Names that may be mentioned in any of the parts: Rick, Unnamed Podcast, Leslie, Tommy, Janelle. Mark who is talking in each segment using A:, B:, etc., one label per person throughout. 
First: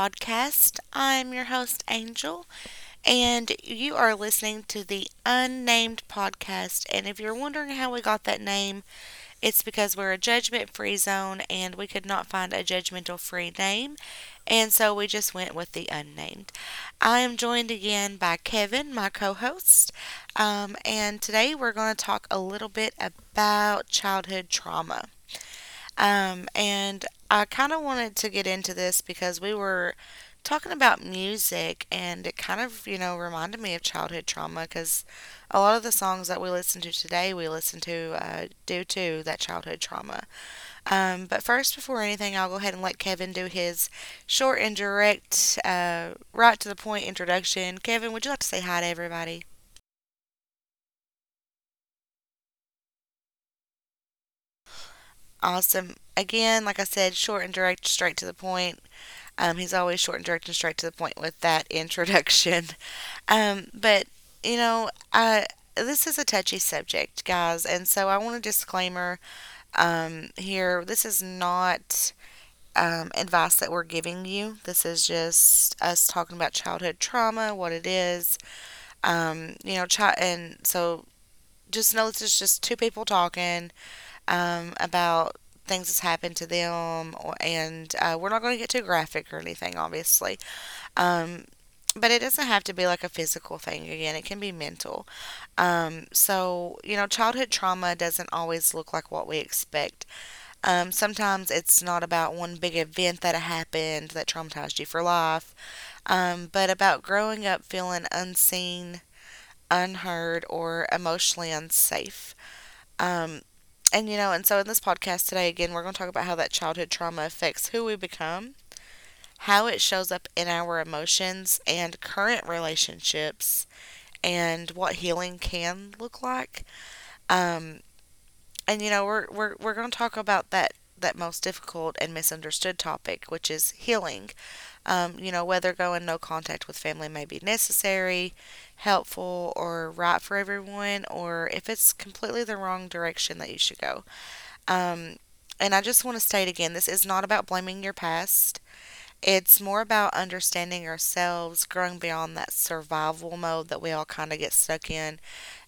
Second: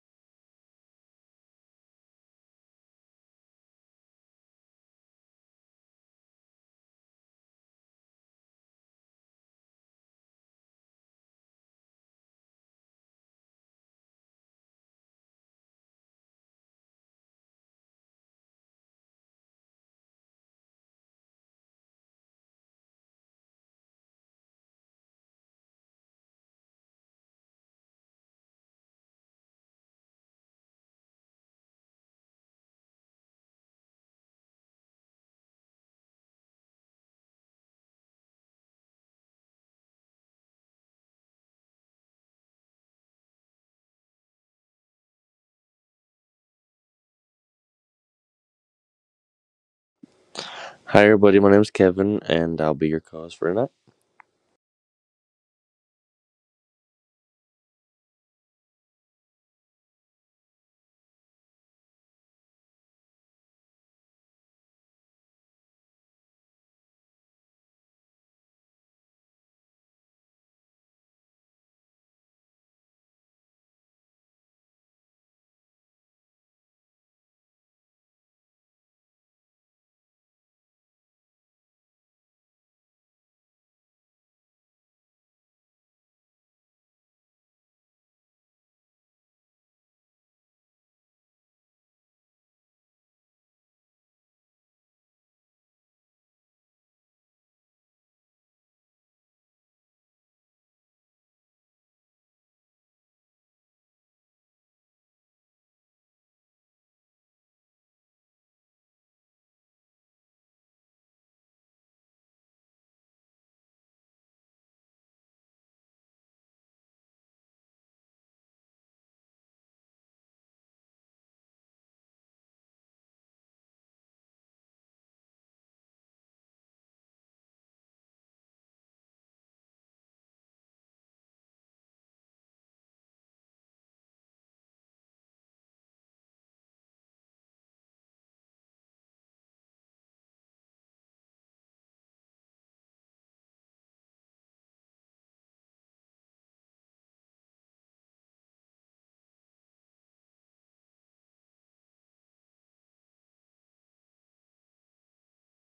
A: Podcast. I'm your host, Angel, and you are listening to the Unnamed Podcast. And if you're wondering how we got that name, it's because we're a judgment free zone and we could not find a judgmental free name. And so we just went with the unnamed. I am joined again by Kevin, my co host. And today we're going to talk a little bit about childhood trauma. And I kind of wanted to get into this because we were talking about music, and it kind of, reminded me of childhood trauma because a lot of the songs that we listen to today, we listen to due to that childhood trauma. But first, before anything, I'll go ahead and let Kevin do his short and direct, right to the point introduction. Kevin, would you like to say hi to everybody?
B: Hi, everybody. My name's Kevin, and I'll be your host for tonight.
A: Awesome. Again, like I said, short and direct, straight to the point. He's always short and direct and straight to the point with that introduction. But you know, I this is a touchy subject, guys, and so I want a disclaimer here. This is not advice that we're giving you. This is just us talking about childhood trauma, what it is, and so just know this is just two people talking about things that's happened to them, or- and we're not going to get too graphic or anything, obviously. Um, but it doesn't have to be like a physical thing again, it can be mental. Childhood trauma doesn't always look like what we expect. Sometimes it's not about one big event that happened that traumatized you for life, but about growing up feeling unseen, unheard, or emotionally unsafe. Um, and so in this podcast today, again, we're going to talk about how that childhood trauma affects who we become, how it shows up in our emotions and current relationships, and what healing can look like. Um, and you know, we're going to talk about that most difficult and misunderstood topic, which is healing. Whether going no contact with family may be necessary, helpful, or right for everyone, or if it's completely the wrong direction that you should go. Um, and I just want to state again, this is not about blaming your past, it's more about understanding ourselves, growing beyond that survival mode that we all kind of get stuck in,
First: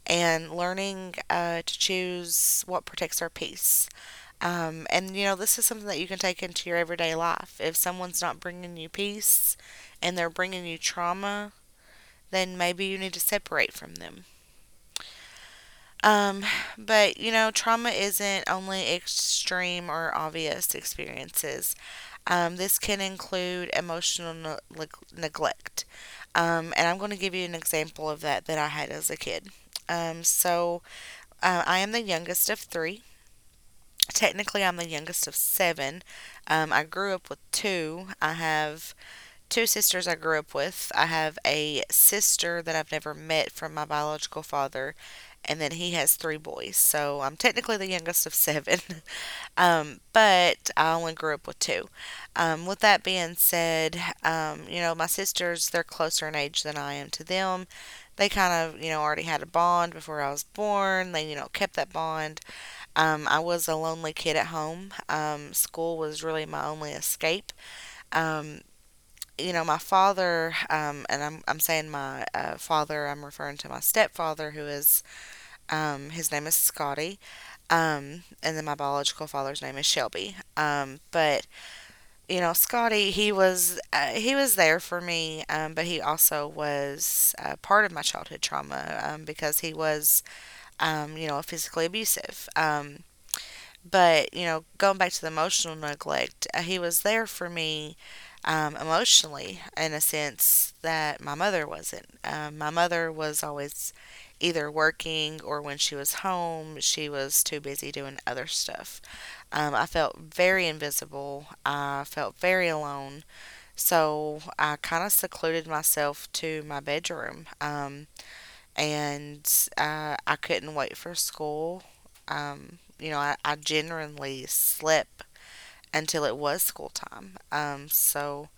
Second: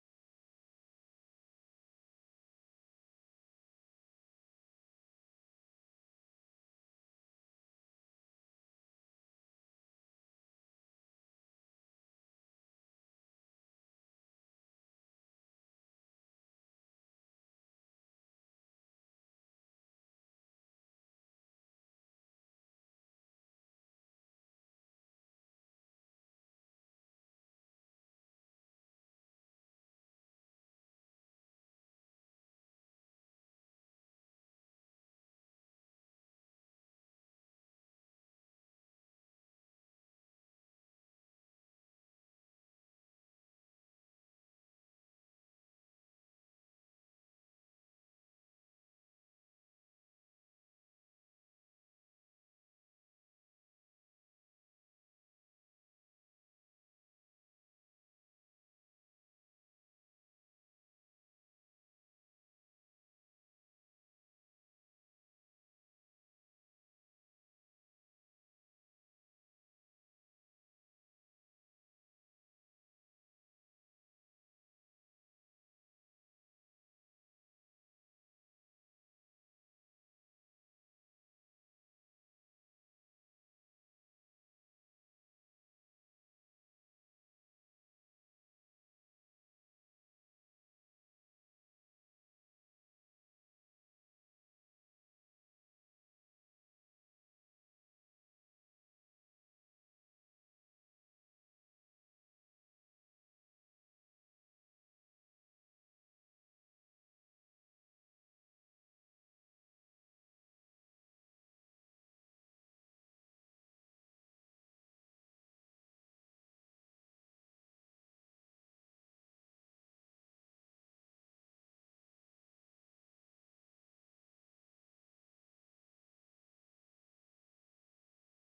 A: and learning to choose what protects our peace. This is something that you can take into your everyday life. If someone's not bringing you peace and they're bringing you trauma, then maybe you need to separate from them. Um, Trauma isn't only extreme or obvious experiences. This can include emotional neglect. And I'm going to give you an example of that that I had as a kid. Um, so I am the youngest of three. Technically, I'm the youngest of seven. I grew up with two. I have two sisters I grew up with. I have a sister that I've never met from my biological father, and then he has three boys. So I'm technically the youngest of seven. But I only grew up with two. With that being said, my sisters, they're closer in age than I am to them. They kind of, you know, already had a bond before I was born. They, you know, kept that bond. I was a lonely kid at home. School was really my only escape. Um, my father, and I'm saying my father, I'm referring to my stepfather, his name is Scotty. And then my biological father's name is Shelby. Scotty, he was there for me, but he also was part of my childhood trauma because he was physically abusive. Going back to the emotional neglect, he was there for me emotionally in a sense that my mother wasn't. My mother was always either working, or when she was home, she was too busy doing other stuff. I felt very invisible. I felt very alone. So I kind of secluded myself to my bedroom. And I couldn't wait for school. I generally slept until it was school time. Um, so,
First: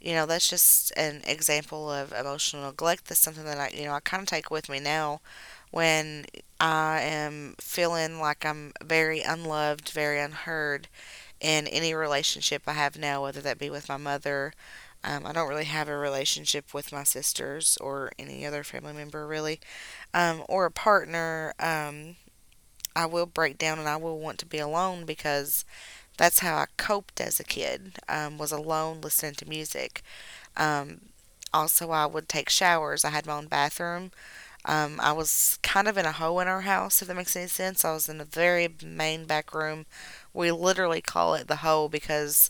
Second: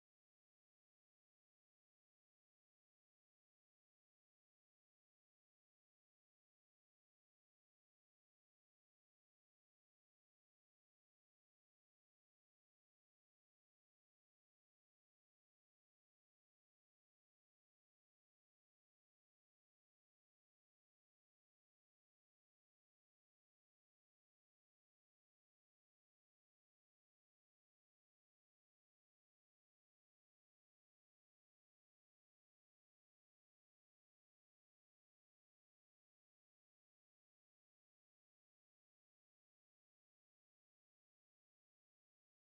A: you know, That's just an example of emotional neglect. That's something that I kind of take with me now when I am feeling like I'm very unloved, very unheard in any relationship I have now, whether that be with my mother. I don't really have a relationship with my sisters or any other family member, really, or a partner. I will break down and I will want to be alone because that's how I coped as a kid. Was alone listening to music. Um, I would take showers. I had my own bathroom. I was kind of in a hoe in our house, if that makes any sense. I was in the very main back room. We literally call it the hoe because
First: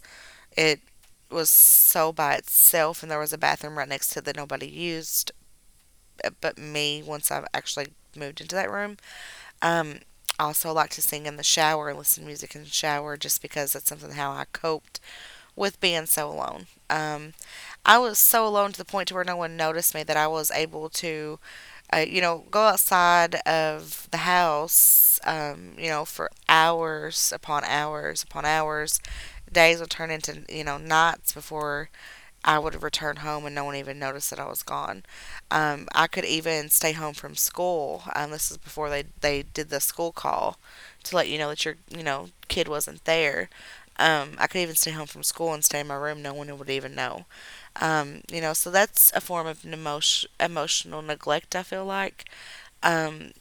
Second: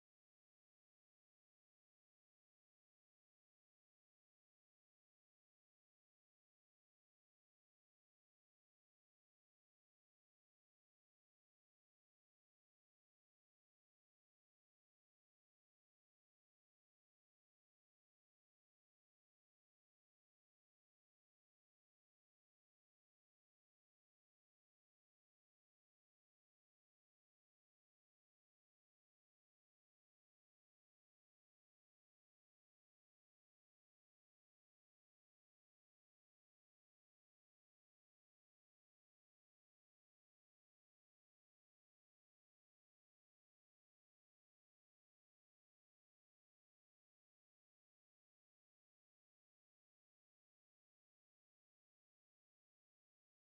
A: it was sold by itself, and there was a bathroom right next to it that nobody used but me, once I actually moved into that room. Um, I also like to sing in the shower and listen to music in the shower just because that's something how I coped with being so alone. I was so alone to the point to where no one noticed me, that I was able to, go outside of the house, for hours upon hours upon hours. Days would turn into, you know, nights before I would return home and no one even noticed that I was gone. I could even stay home from school. This is before they did the school call to let you know that your, you know, kid wasn't there. I could even stay home from school and stay in my room. No one would even know. So that's a form of emotional neglect. I feel like. Um,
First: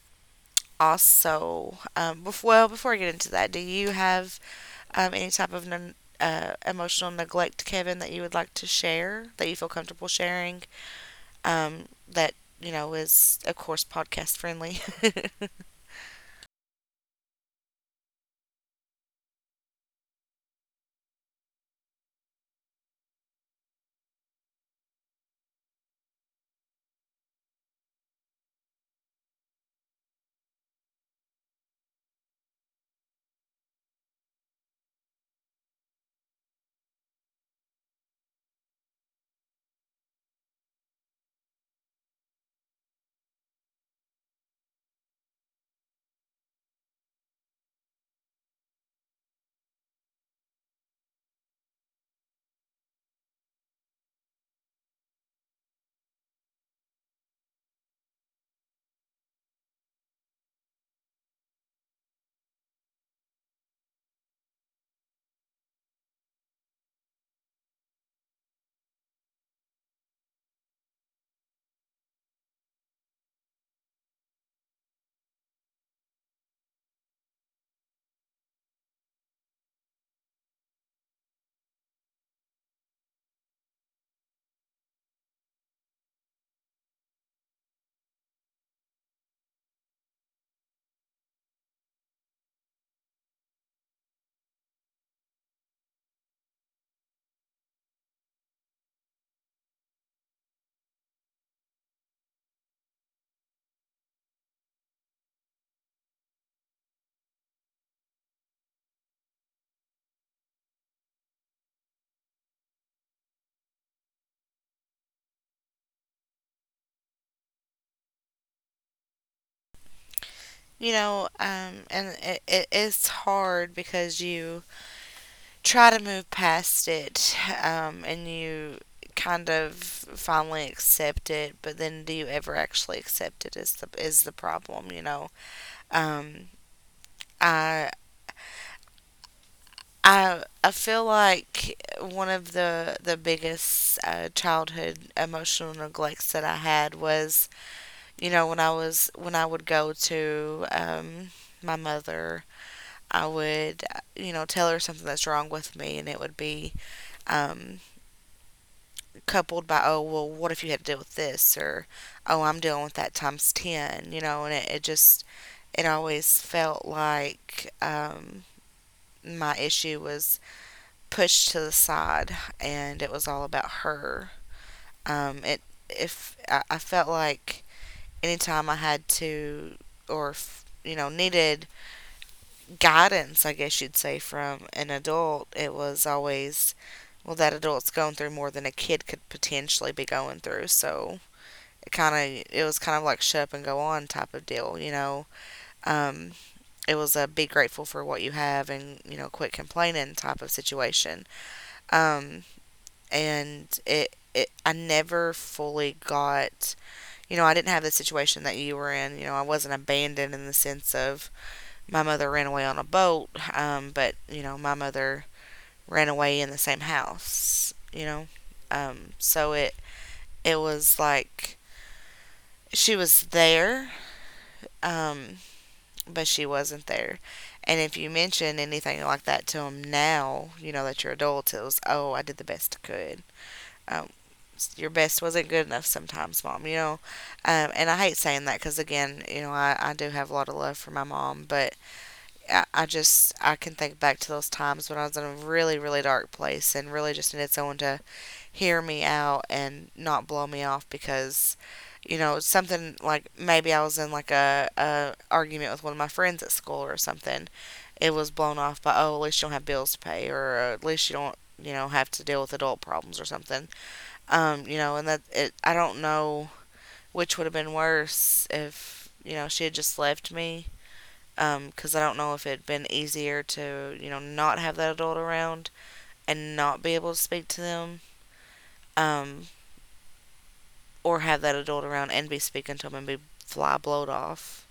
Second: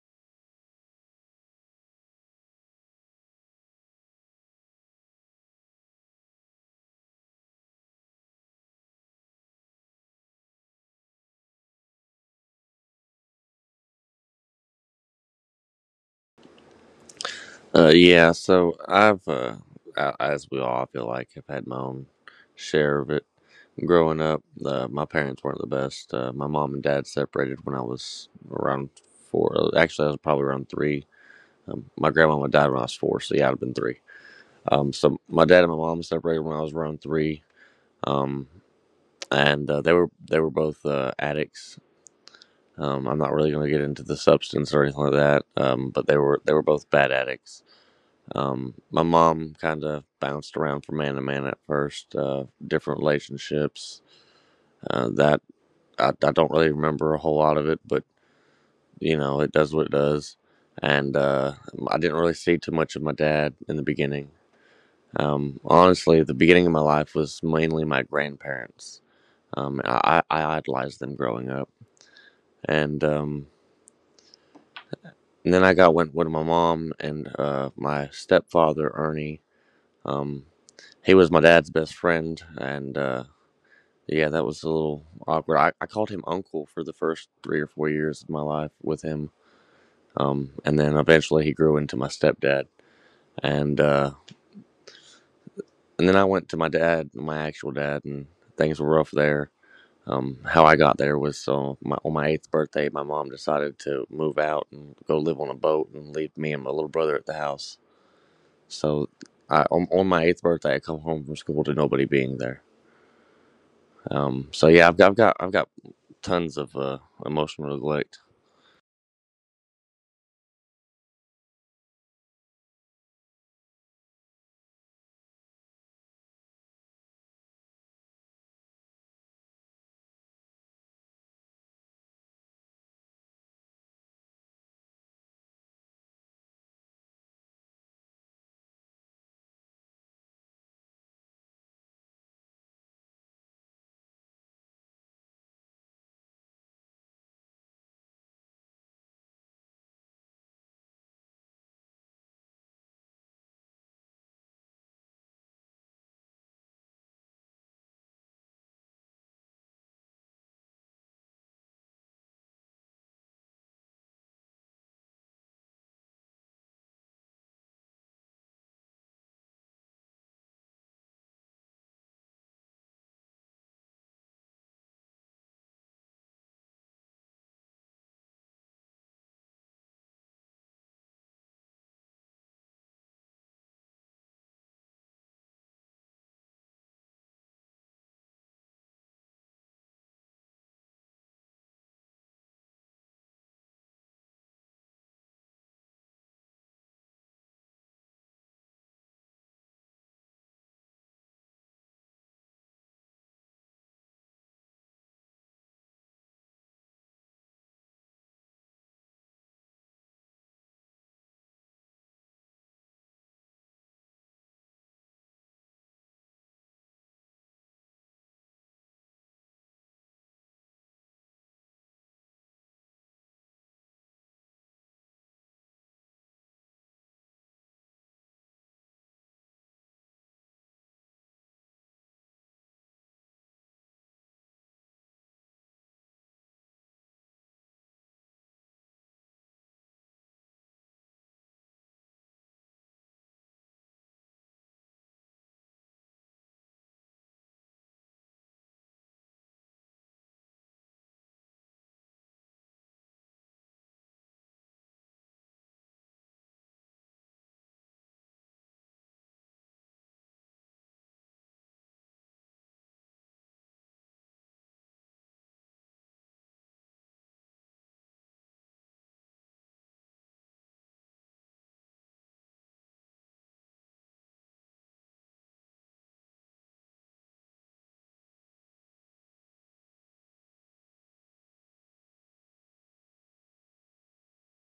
A: Before I get into that, do you have any type of emotional neglect, Kevin, that you would like to share, that you feel comfortable sharing, that you know is, of course, podcast friendly.
B: Yeah. So as we all, I feel like, have had my own share of it. Growing up, my parents weren't the best. My mom and dad separated when I was around four. Actually, I was probably around three. My grandmama died when I was four, so yeah, I'd have been three. So my dad and my mom separated when I was around three. Um, and they were both addicts. I'm not really going to get into the substance or anything like that, but they were both bad addicts. My mom kind of bounced around from man to man at first, different relationships. That I don't really remember a whole lot of it, but you know it does what it does. And I didn't really see too much of my dad in the beginning. Honestly, the beginning of my life was mainly my grandparents. I idolized them growing up, and um, And then I got went with my mom and my stepfather Ernie. Um, he was my dad's best friend, and yeah, that was a little awkward. I called him uncle for the first 3 or 4 years of my life with him, and then eventually he grew into my stepdad, and uh, and then I went to my dad, my actual dad, and things were rough there. How I got there was so on my eighth birthday, my mom decided to move out and go live on a boat and leave me and my little brother at the house. So on my eighth birthday, I come home from school to nobody being there. So yeah, I've got tons of emotional neglect.
A: You know, it is hard because you try to move past it, and you kind of finally accept it, but then do you ever actually accept it is the problem, you know. Um, I I feel like one of the biggest childhood emotional neglects that I had was, you know, when I would go to my mother, I would tell her something that's wrong with me, and it would be um, coupled by, oh, well, what if you had to deal with this, or oh, I'm dealing with that times ten. You know, and it just, it always felt like my issue was pushed to the side, and it was all about her. It if I, I felt like anytime I had to, or you know, needed guidance, I guess you'd say, from an adult, it was always, well, that adult's going through more than a kid could potentially be going through, so it was kind of like shut up and go on, type of deal, you know. um, it was a be grateful for what you have and you know, quit complaining type of situation. Um, and it, it I never fully got, you know, I didn't have the situation that you were in. You know, I wasn't abandoned in the sense of my mother ran away on a boat. But you know, my mother ran away in the same house, you know. So it was like she was there, um, but she wasn't there. And if you mention anything like that to them now, you know, that you're adults, it was, oh, I did the best I could. um, your best wasn't good enough sometimes, mom, you know. And I hate saying that because, again, you know, I do have a lot of love for my mom, but I can think back to those times when I was in a really, really dark place and really just needed someone to hear me out and not blow me off because, you know, something like maybe I was in like a argument with one of my friends at school or something. It was blown off by, oh, at least you don't have bills to pay or at least you don't, you know, have to deal with adult problems or something. You know, and I don't know which would have been worse if, you know, she had just left me. 'Cause I don't know if it'd been easier to, you know, not have that adult around and not be able to speak to them. Um, or have that adult around and be speaking to them and be fly blowed off.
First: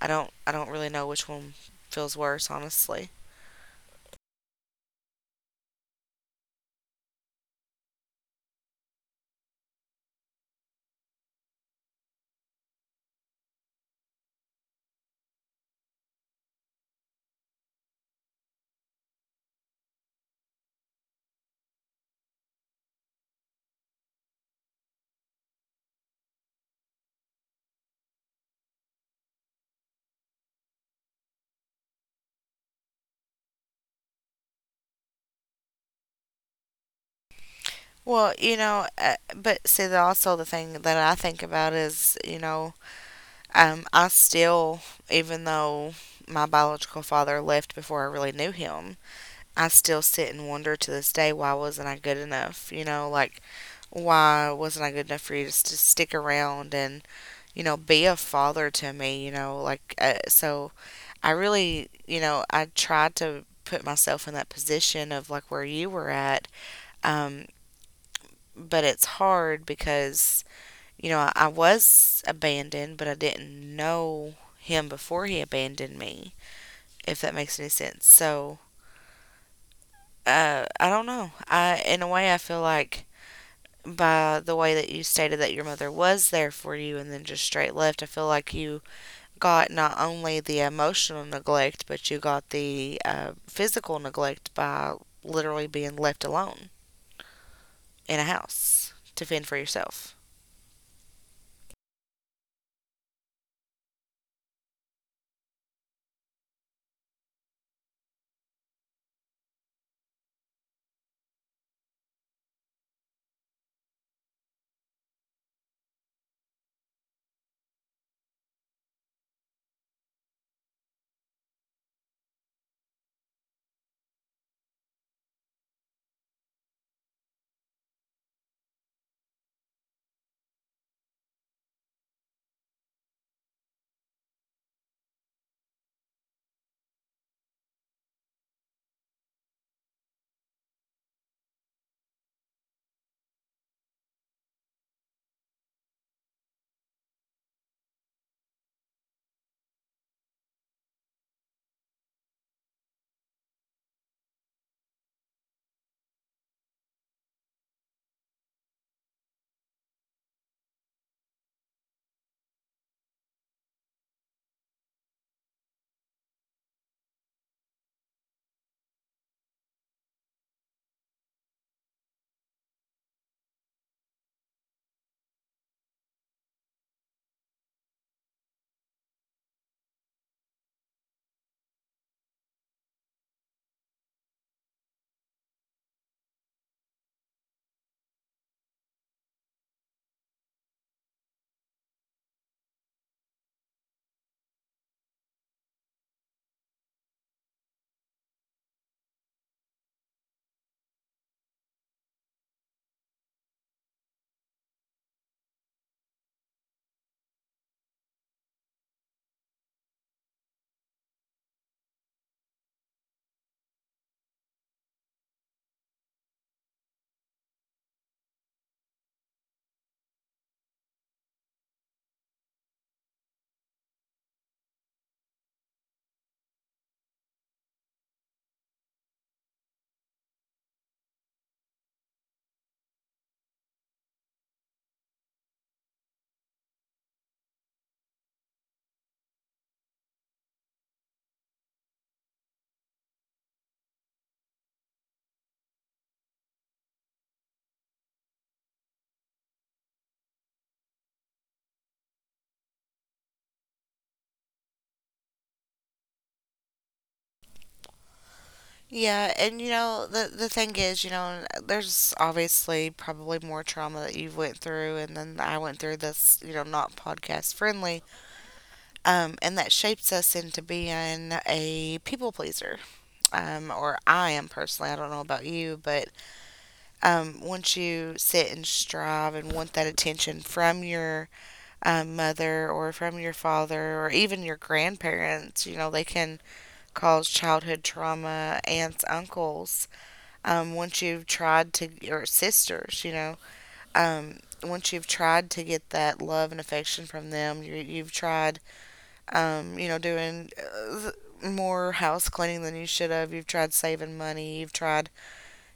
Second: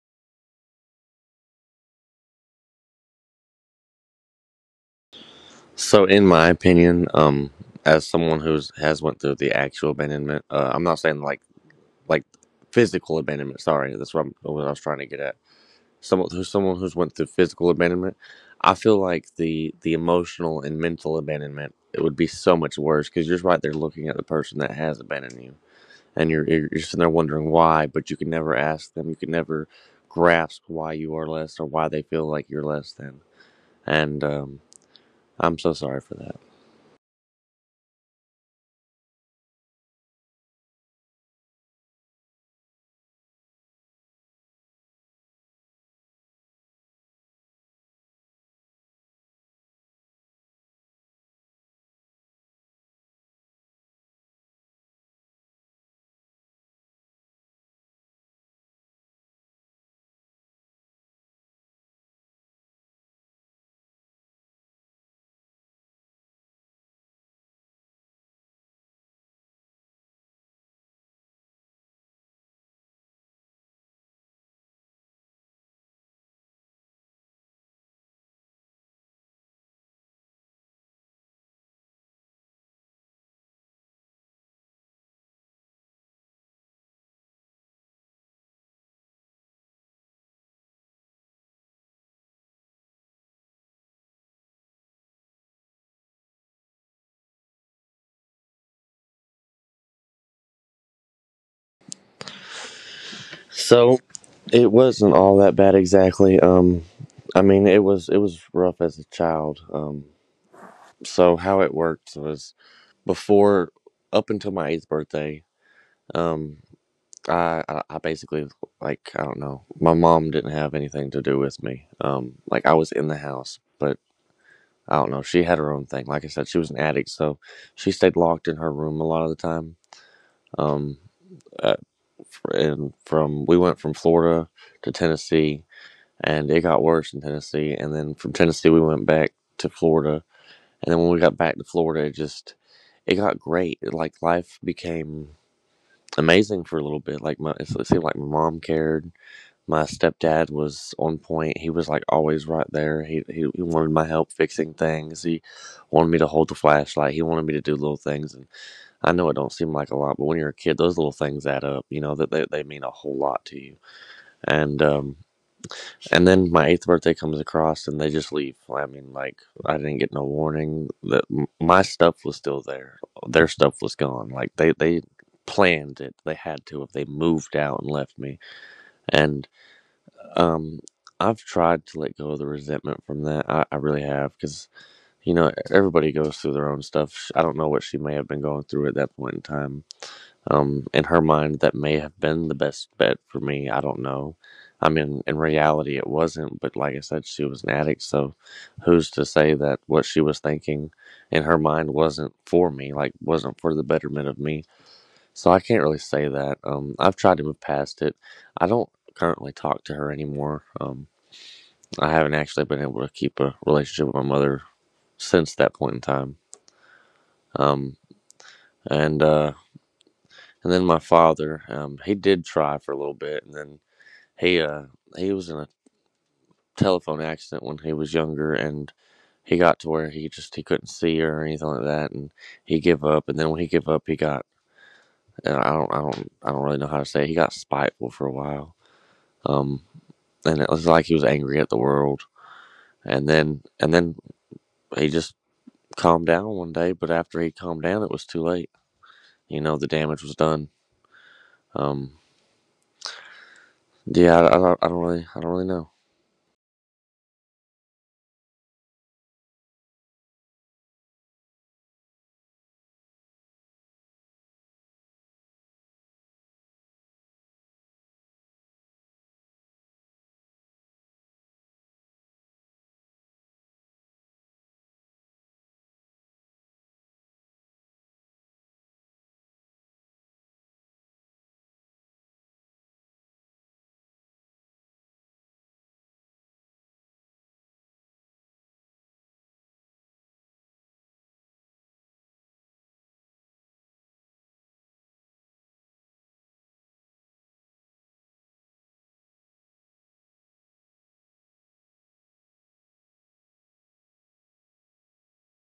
A: I don't really know which one feels worse, honestly.
B: So in my opinion, as someone who's has went through the actual abandonment, I'm not saying like physical abandonment. Sorry, that's what, what I was trying to get at. Someone who's went through physical abandonment, I feel like the emotional and mental abandonment it would be so much worse because you're just right there looking at the person that has abandoned you, and you're sitting there wondering why, but you can never ask them. You can never grasp why you are less or why they feel like you're less than. And I'm so sorry for that.
A: Well, you know, but see, also the thing that I think about is, you know, I still, even though my biological father left before I really knew him, I still sit and wonder to this day, why wasn't I good enough? You know, like why wasn't I good enough for you just to stick around and, you know, be a father to me? You know, like so. I really, you know, I tried to put myself in that position of like where you were at, um, but it's hard because, you know, I was abandoned, but I didn't know him before he abandoned me, if that makes any sense. So, I don't know. I, in a way, I feel like by the way that you stated that your mother was there for you and then just straight left, I feel like you got not only the emotional neglect, but you got the physical neglect by literally being left alone in a house to fend for yourself.
B: So it wasn't all that bad exactly. I mean, it was rough as a child. So how it worked was before up until my eighth birthday. Um, I basically like I don't know. My mom didn't have anything to do with me. Like I was in the house, but I don't know. She had her own thing. Like I said, she was an addict, so she stayed locked in her room a lot of the time. Um, uh, and from we went from Florida to Tennessee, and it got worse in Tennessee. And then from Tennessee, we went back to Florida. And then when we got back to Florida, it got great. Like life became amazing for a little bit. It seemed like my mom cared. My stepdad was on point. He was like always right there. He wanted my help fixing things. He wanted me to hold the flashlight. He wanted me to do little things. And I know it don't seem like a lot, but when you're a kid, those little things add up. You know that they mean a whole lot to you. And um and then my eighth birthday comes across, and they just leave. I mean, like I didn't get no warning. My stuff was still there. Their stuff was gone. Like they planned it. They had to if they moved out and left me. And um, I've tried to let go of the resentment from that. I really have because you know everybody goes through their own stuff. I don't know what she may have been going through at that point in time. In her mind, that may have been the best bet for me. I don't know. I mean, in reality, it wasn't. But like I said, she was an addict, so who's to say that what she was thinking in her mind wasn't for me? Like, wasn't for the betterment of me. So I can't really say that. I've tried to move past it. I don't currently talk to her anymore. I haven't actually been able to keep a relationship with my mother since that point in time. Um, and uh, and then my father, he did try for a little bit, and then he uh, he was in a telephone accident when he was younger, and he got to where he couldn't see her or anything like that, and he gave up. And then when he gave up, he got and I don't really know how to say it. He got spiteful for a while, um, and it was like he was angry at the world. And then he just calmed down one day, but after he calmed down, it was too late. You know the damage was done. Um, I don't really know.
A: Yeah, and you know, the thing is, you know, there's obviously probably more trauma that you went through and then I went through this, you know, not podcast friendly. And that shapes us into being a people pleaser. Or I am personally, I don't know about you, but once you sit and strive and want that attention from your, mother or from your father or even your grandparents, you know, they can cause childhood trauma, aunts, uncles, once you've tried to, or sisters, you know, once you've tried to get that love and affection from them, you, you've tried, you know, doing, more house cleaning than you should have. You've tried saving money. You've tried,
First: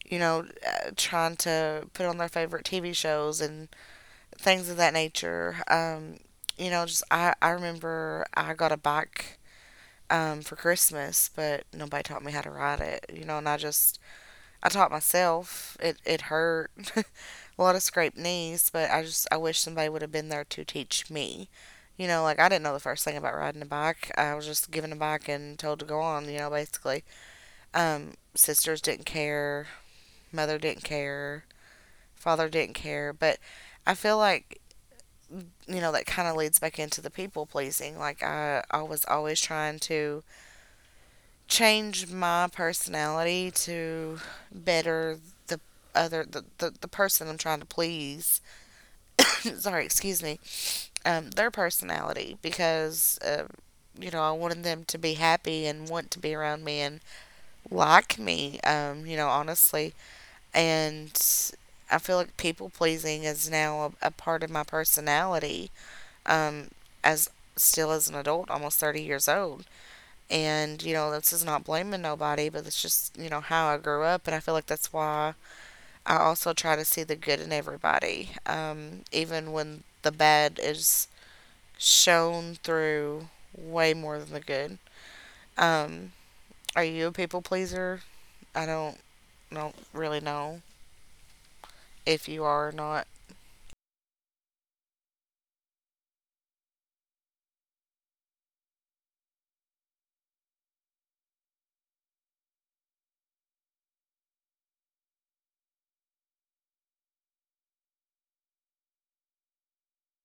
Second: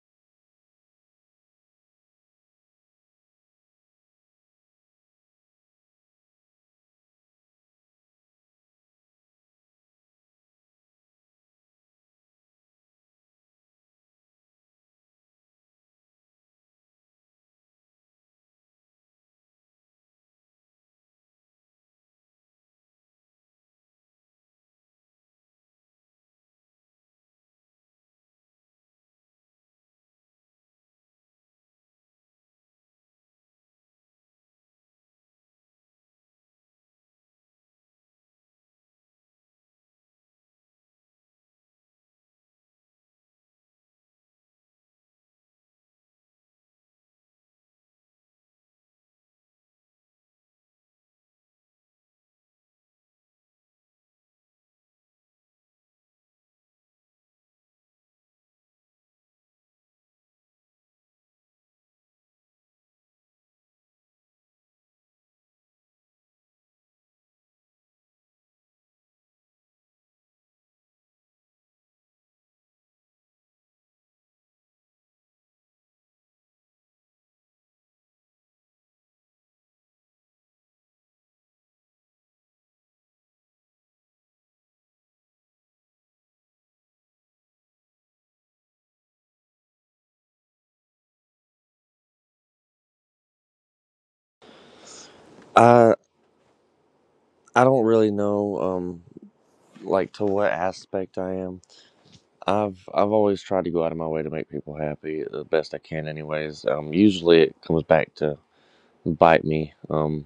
A: you know, trying to put on their favorite TV shows and things of that nature. You know, just I remember I got a bike, for Christmas, but nobody taught me how to ride it, you know, and I just I taught myself. It hurt. A lot of scraped knees, but I wish somebody would have been there to teach me. You know, like I didn't know the first thing about riding a bike. I was just given a bike and told to go on, you know, basically. Sisters didn't care, mother didn't care, father didn't care, but I feel like, you know, that kind of leads back into the people pleasing. Like I was always trying to change my personality to better the other the person I'm trying to please. Sorry, excuse me. Their personality because, you know, I wanted them to be happy and want to be around me and like me. You know, honestly, and I feel like people pleasing is now a part of my personality. Um, as still as an adult, almost 30 years old. And, you know, this is not blaming nobody, but it's just, you know, how I grew up. And I feel like that's why I also try to see the good in everybody, even when the bad is shown through way more than the good. Um, are you a people pleaser? I don't really know if you are or not.
B: I I don't really know, like to what aspect I am. I've always tried to go out of my way to make people happy the best I can, anyways. Usually it comes back to bite me.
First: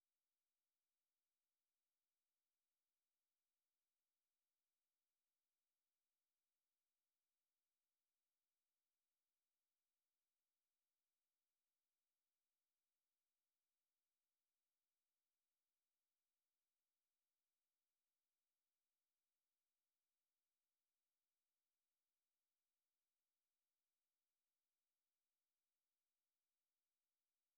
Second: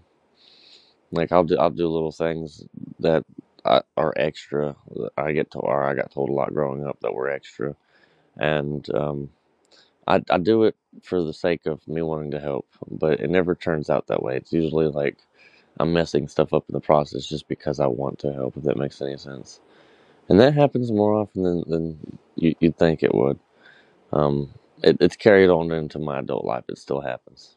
B: Like I'll do little things that are extra. I get to or I got told a lot growing up that were extra, and I do it for the sake of me wanting to help, but it never turns out that way. It's usually like I'm messing stuff up in the process just because I want to help, if that makes any sense. And that happens more often than you'd think it would. Um, it's carried on into my adult life. It still happens.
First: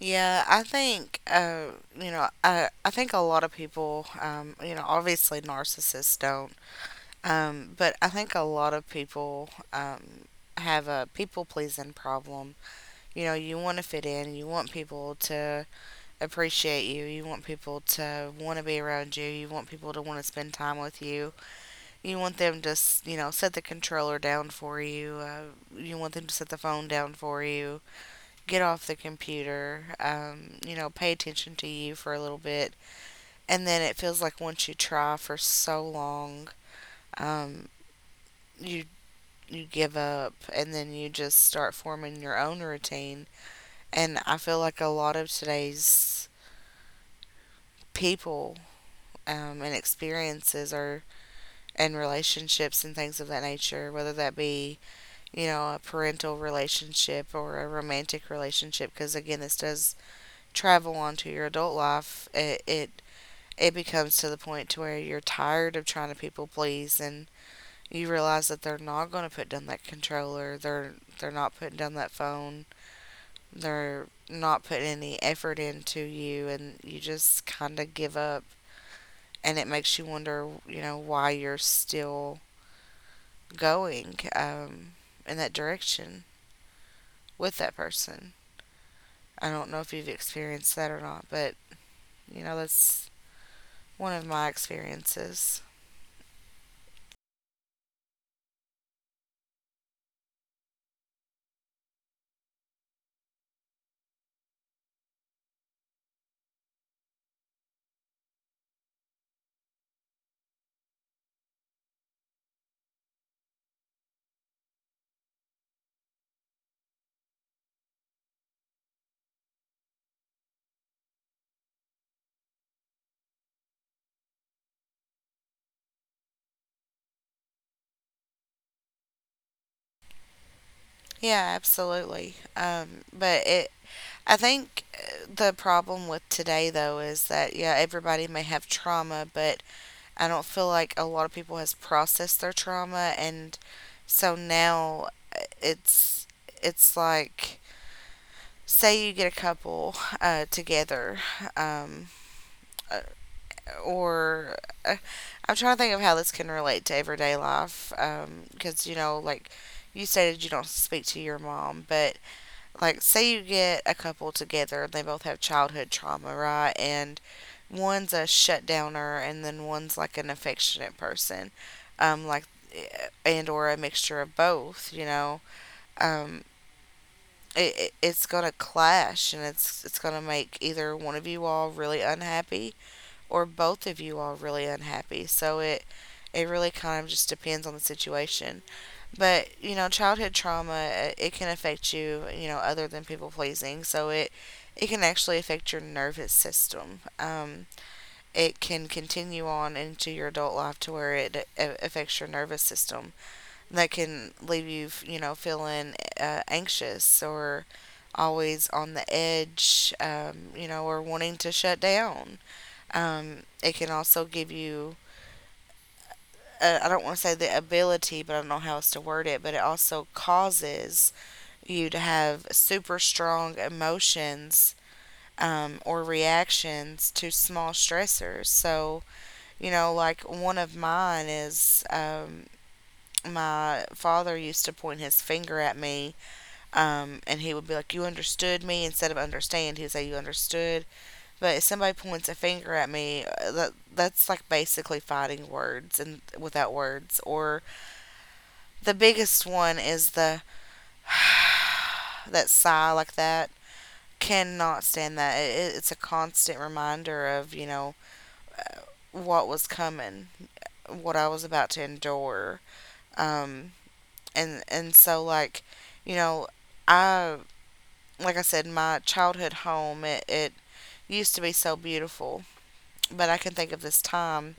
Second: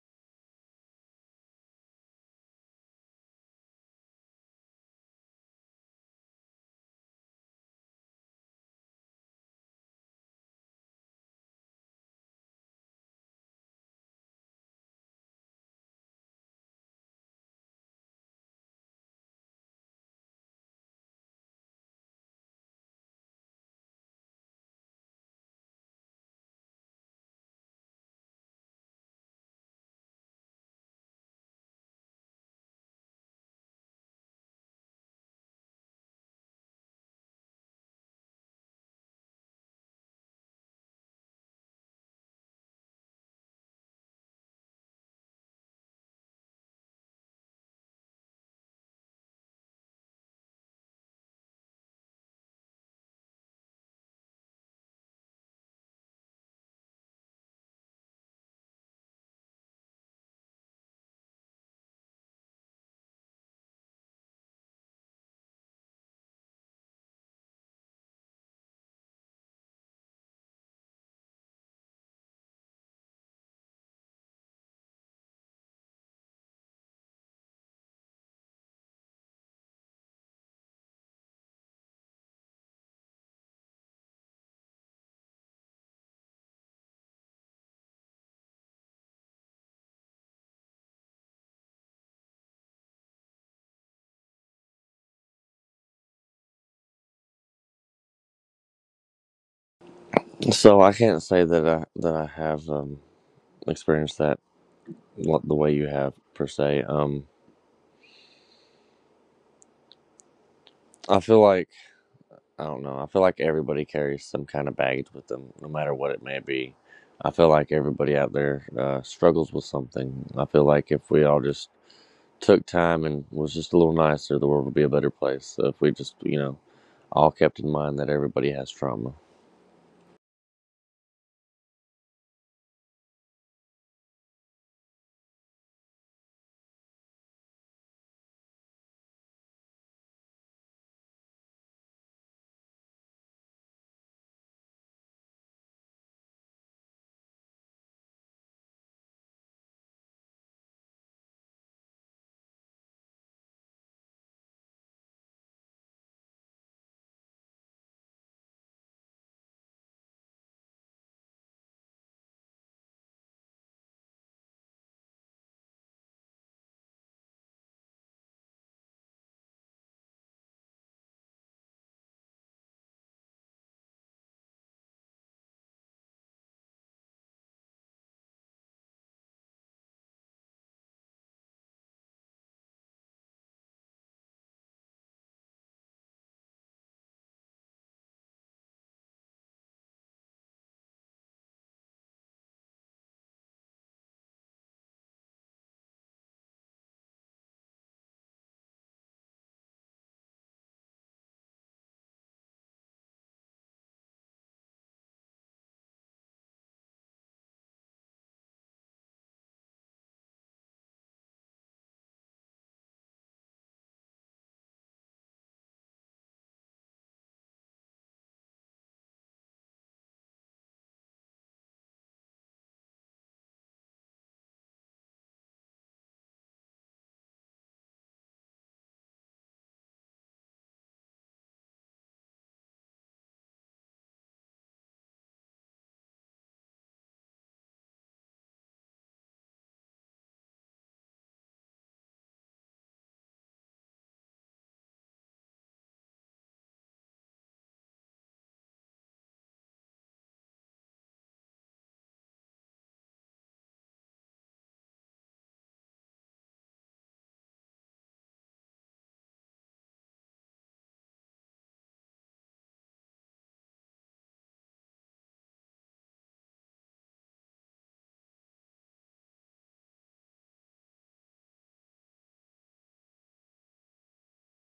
A: Yeah, I think, you know, I think a lot of people, you know, obviously narcissists don't. But I think a lot of people have a people pleasing problem. You know, you want to fit in, you want people to appreciate you, you want people to want to be around you, you want people to want to spend time with you, you want them to, you know, set the controller down for you, you want them to set the phone down for you, get off the computer, you know, pay attention to you for a little bit. And then it feels like once you try for so long, um, you you give up and then you just start forming your own routine. And I feel like a lot of today's people, and experiences are, and relationships and things of that nature, whether that be, you know, a parental relationship or a romantic relationship, because again, this does travel onto your adult life. It becomes to the point to where you're tired of trying to people please and you realize that they're not going to put down that controller, they're not putting down that phone, they're not putting any effort into you and you just kind of give up. And it makes you wonder, you know, why you're still going, in that direction with that person. I don't know if you've experienced that or not, but you know, that's one of my experiences.
B: So I can't say that that I have experienced that the way you have, per se. I feel like, I don't know, I feel like everybody carries some kind of baggage with them, no matter what it may be. I feel like everybody out there struggles with something. I feel like if we all just took time and was just a little nicer, the world would be a better place. So if we just, you know, all kept in mind that everybody has trauma.
A: Yeah, absolutely. But it I think, the problem with today though is that yeah, everybody may have trauma, but I don't feel like a lot of people has processed their trauma. And so now, uh, it's it's like, say you get a couple, together, um, uh, or uh, I'm trying to think of how this can relate to everyday life, because, you know, like, you stated you don't speak to your mom, but like say you get a couple together and they both have childhood trauma, right? And one's a shutdowner and then one's like an affectionate person. Like, and or a mixture of both, you know. Um it's going to clash and it's going to make either one of you all really unhappy or both of you all really unhappy. So it really kind of just depends on the situation. But you know, childhood trauma, it can affect you, you know, other than people pleasing. So it can actually affect your nervous system. It can continue on into your adult life to where it affects your nervous system. That can leave you, you know, feeling, anxious or always on the edge, you know, or wanting to shut down. It can also give you, I don't want to say the ability, but I don't know how else to word it, but it also causes you to have super strong emotions, or reactions to small stressors. So, you know, like one of mine is, my father used to point his finger at me, and he would be like, "You understood me." Instead of understand, he would say, "You understood." But if somebody points a finger at me, that's like basically fighting words and without words. Or the biggest one is the that sigh, like that, cannot stand that. It's a constant reminder of, you know, uh, what was coming, what I was about to endure. Um, and so, like, you know, I, like I said, my childhood home, it used to be so beautiful, but I can think of this time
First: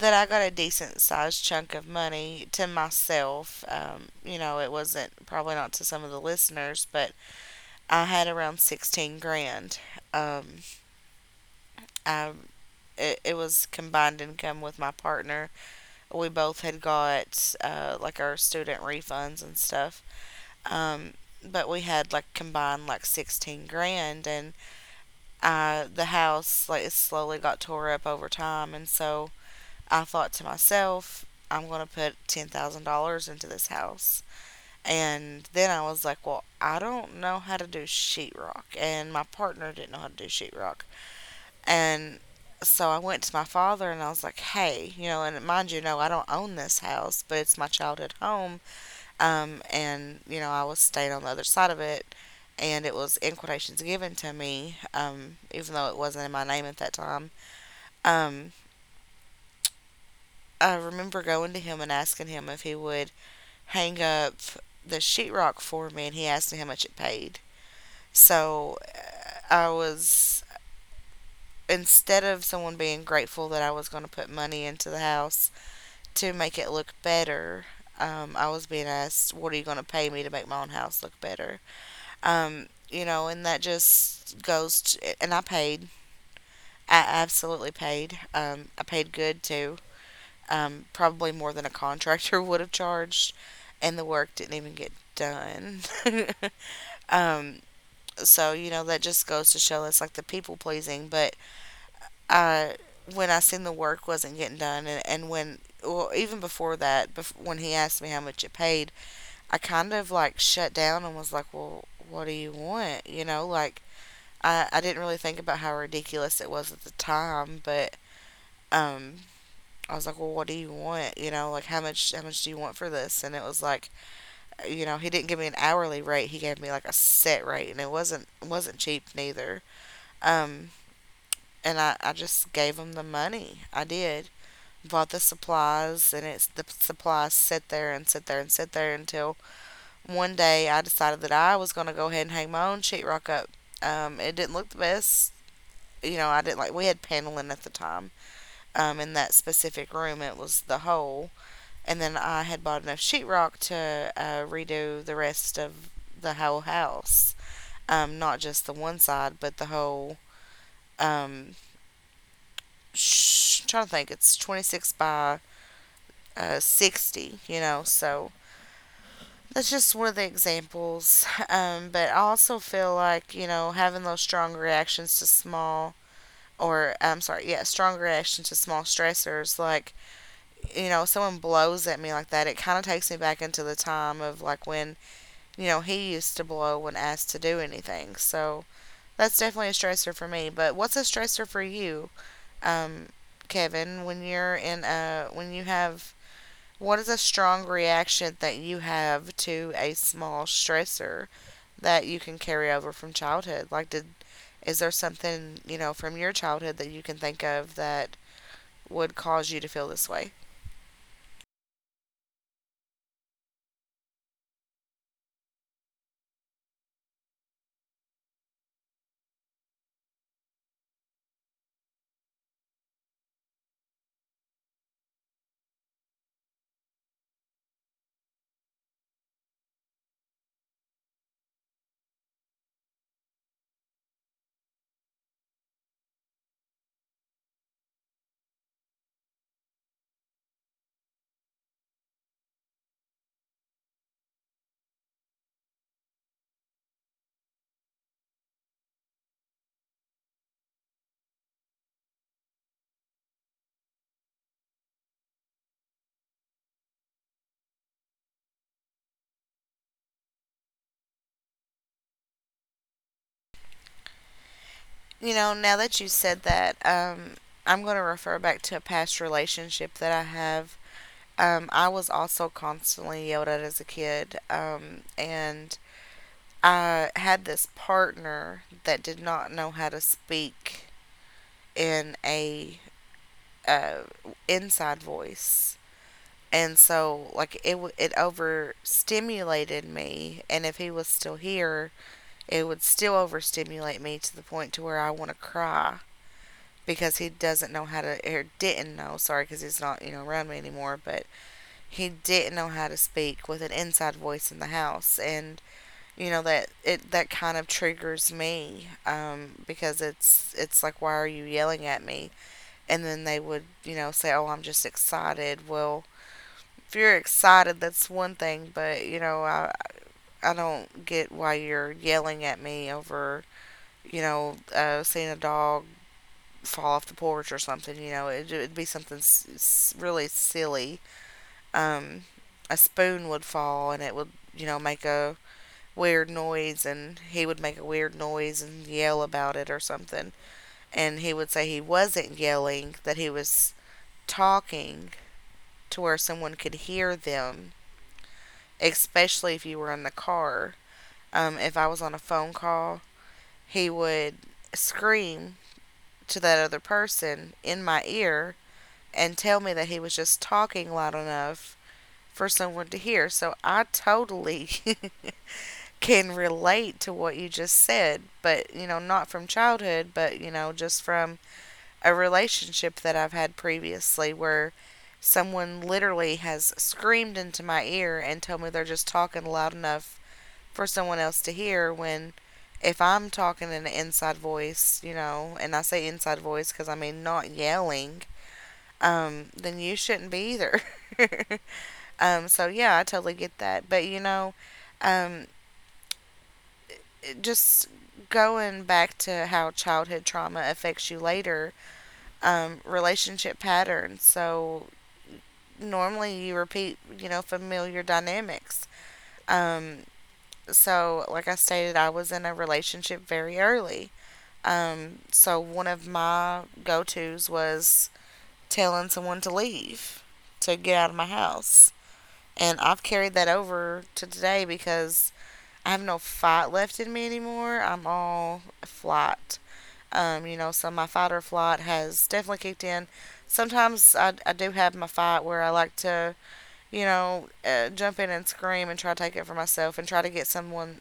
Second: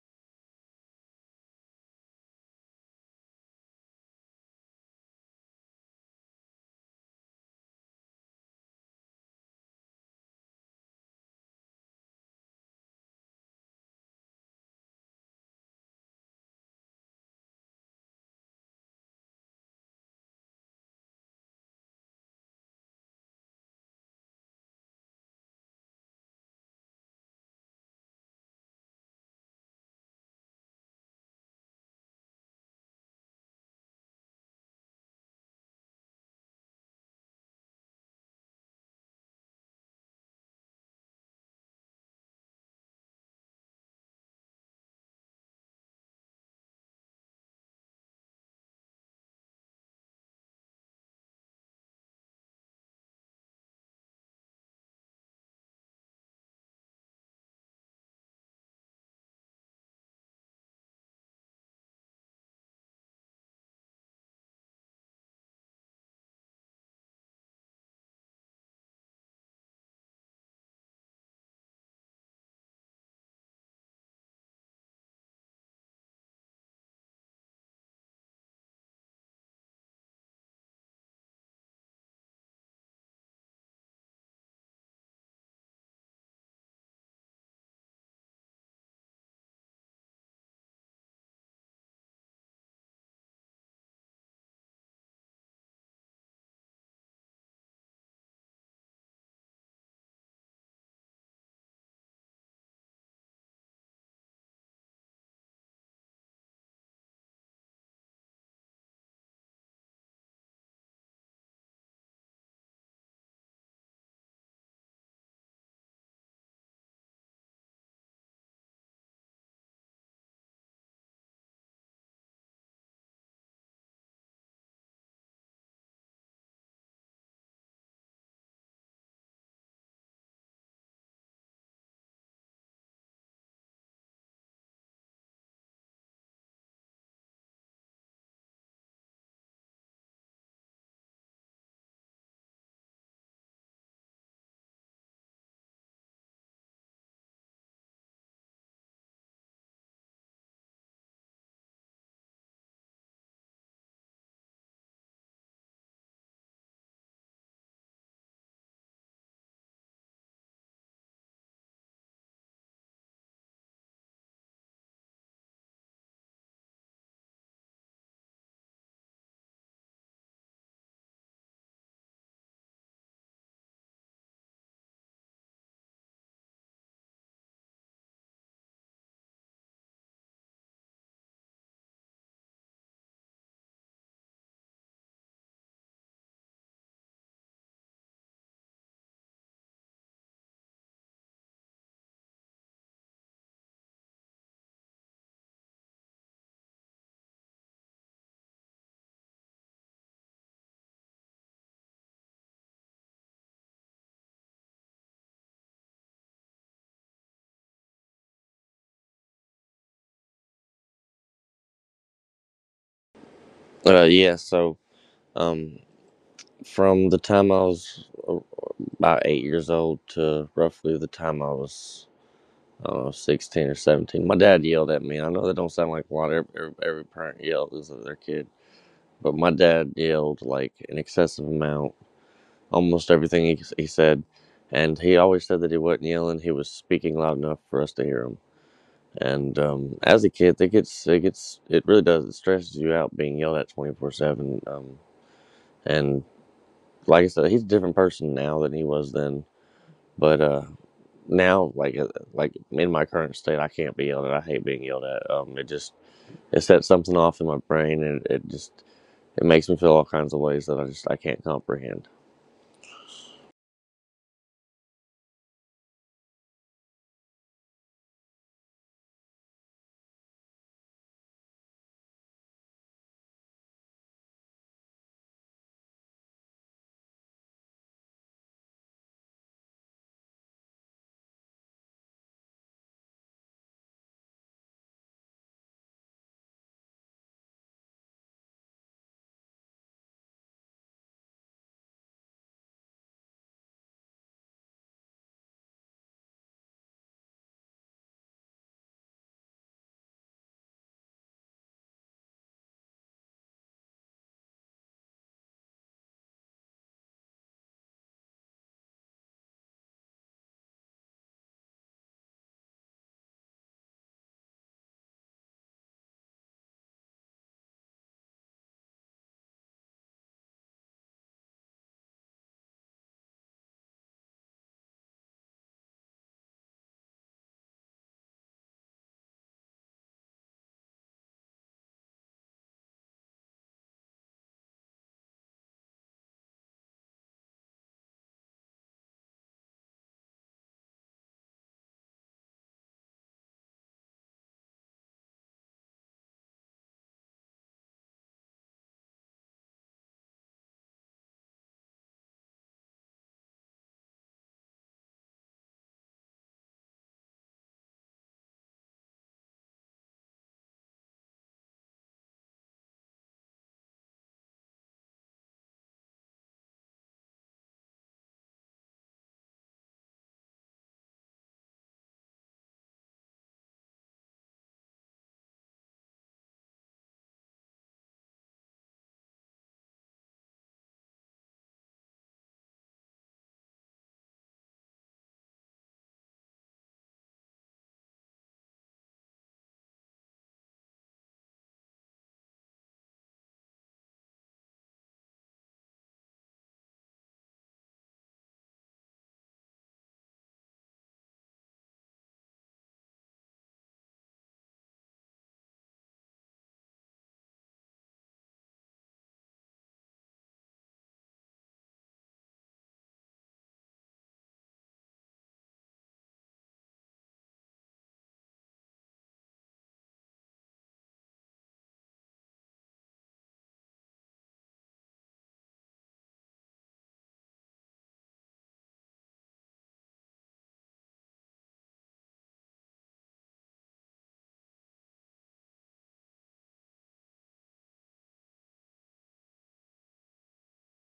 A: that I got a decent sized chunk of money to myself. You know, it wasn't probably not to some of the listeners, but I had around 16 grand. Um, I it was combined income with my partner. We both had got, like our student refunds and stuff. Um, but we had like combined like 16 grand. And the house, like, it slowly got tore up over time. And so I thought to myself, I'm going to put $10,000 into this house. And then I was like, well, I don't know how to do sheetrock and my partner didn't know how to do sheetrock. And so I went to my father and I was like, hey, you know, and mind you, no, I don't own this house, but it's my childhood home. And, you know, I was staying on the other side of it and it was in quotations given to me, even though it wasn't in my name at that time. Um, I remember going to him and asking him if he would hang up the sheetrock for me, and he asked me how much it paid. So, instead of someone being grateful that I was going to put money into the house, to make it look better. I was being asked, "What are you going to pay me to make my own house look better?" And that just goes and I paid. I absolutely paid. I paid good too. Probably more than a contractor would have charged, and the work didn't even get done. um, so that just goes to show it's like the people pleasing. But uh, when I seen the work wasn't getting done, and when well, even before that, when he asked me how much it paid, I kind of like shut down and was like, well, what do you want? You know, like I didn't really think about how ridiculous it was at the time, but um, I was like, well, what do you want? You know, like how much do you want for this? And it was like, you know, he didn't give me an hourly rate. He gave me like a set rate, and it wasn't cheap neither. Um, and I just gave him the money. I did bought the supplies, and it's the supplies sit there and sit there until one day I decided that I was going to go ahead and hang my own sheetrock up. It didn't look the best. You know, I didn't like, we had paneling at the time, in that specific room. It was the hole. And then I had bought enough sheetrock to redo the rest of the whole house. Not just the one side, but the whole, um, I'm trying to think, it's 26 by 60, you know, so that's just one of the examples. But I also feel like, you know, having those strong reactions to small, or I'm sorry, yeah, strong reactions to small stressors, like, you know, someone blows at me like that, it kind of takes me back into the time of like when, you know, he used to blow when asked to do anything. So that's definitely a stressor for me. But what's a stressor for you, um, Kevin, when you're when you have what is a strong reaction that you have to a small stressor that you can carry over from childhood? Like, did is there something you know from your childhood that you can think of that would cause you to feel this way?
B: Yeah, so um, from the time I was about 8 years old to roughly the time I was, I don't know, 16 or 17, my dad yelled at me. I know that don't sound like a lot. Every parent yells at their kid. But my dad yelled like an excessive amount, almost everything he said. And he always said that he wasn't yelling, he was speaking loud enough for us to hear him. And As a kid, it gets it gets it really does it stresses you out being yelled at 24/7. And Like I said, he's a different person now than he was then. But now, like in my current state, I can't be yelled at. I hate being yelled at. It just it sets something off in my brain, and it makes me feel all kinds of ways that I can't comprehend.
A: You know, now that you said that, I'm going to refer back to a past relationship that I have. I was also constantly yelled at as a kid, and I had this partner that did not know how to speak in a uh, inside voice. And so, like, it overstimulated me. And if he was still here, it would still overstimulate me to the point to where I want to cry because he doesn't know how to, or didn't know, sorry, because he's not, you know, around me anymore, but he didn't know how to speak with an inside voice in the house. And, you know, that kind of triggers me, because it's like, why are you yelling at me? And then they would, you know, say, "Oh, I'm just excited." Well, if you're excited, that's one thing, but you know, I don't get why you're yelling at me over, you know, seeing a dog fall off the porch or something. You know, it'd be something really silly. Um, a spoon would fall and it would, you know, make a weird noise, and he would make a weird noise and yell about it or something. And he would say he wasn't yelling; that he was talking to where someone could hear them, especially if you were in the car. If I was on a phone call, he would scream to that other person in my ear and tell me that he was just talking loud enough for someone to hear. So I totally can relate to what you just said, but you know, not from childhood, but you know, just from a relationship that I've had previously where someone literally has screamed into my ear and told me they're just talking loud enough for someone else to hear when if I'm talking in an inside voice, you know, and I say inside voice because I mean not yelling, then you shouldn't be either. So yeah, I totally get that. But um, just going back to how childhood trauma affects you later, relationship patterns. So normally you repeat, you know, familiar dynamics. Um, so, like I stated, I was in a relationship very early. So, one of my go tos was telling someone to leave, to get out of my house. And I've carried that over to today because I have no fight left in me anymore. I'm all flight. You know, so my fight or flight has definitely kicked in. Sometimes I do have my fight where I like to you know, jump in and scream and try to take it for myself and try to get someone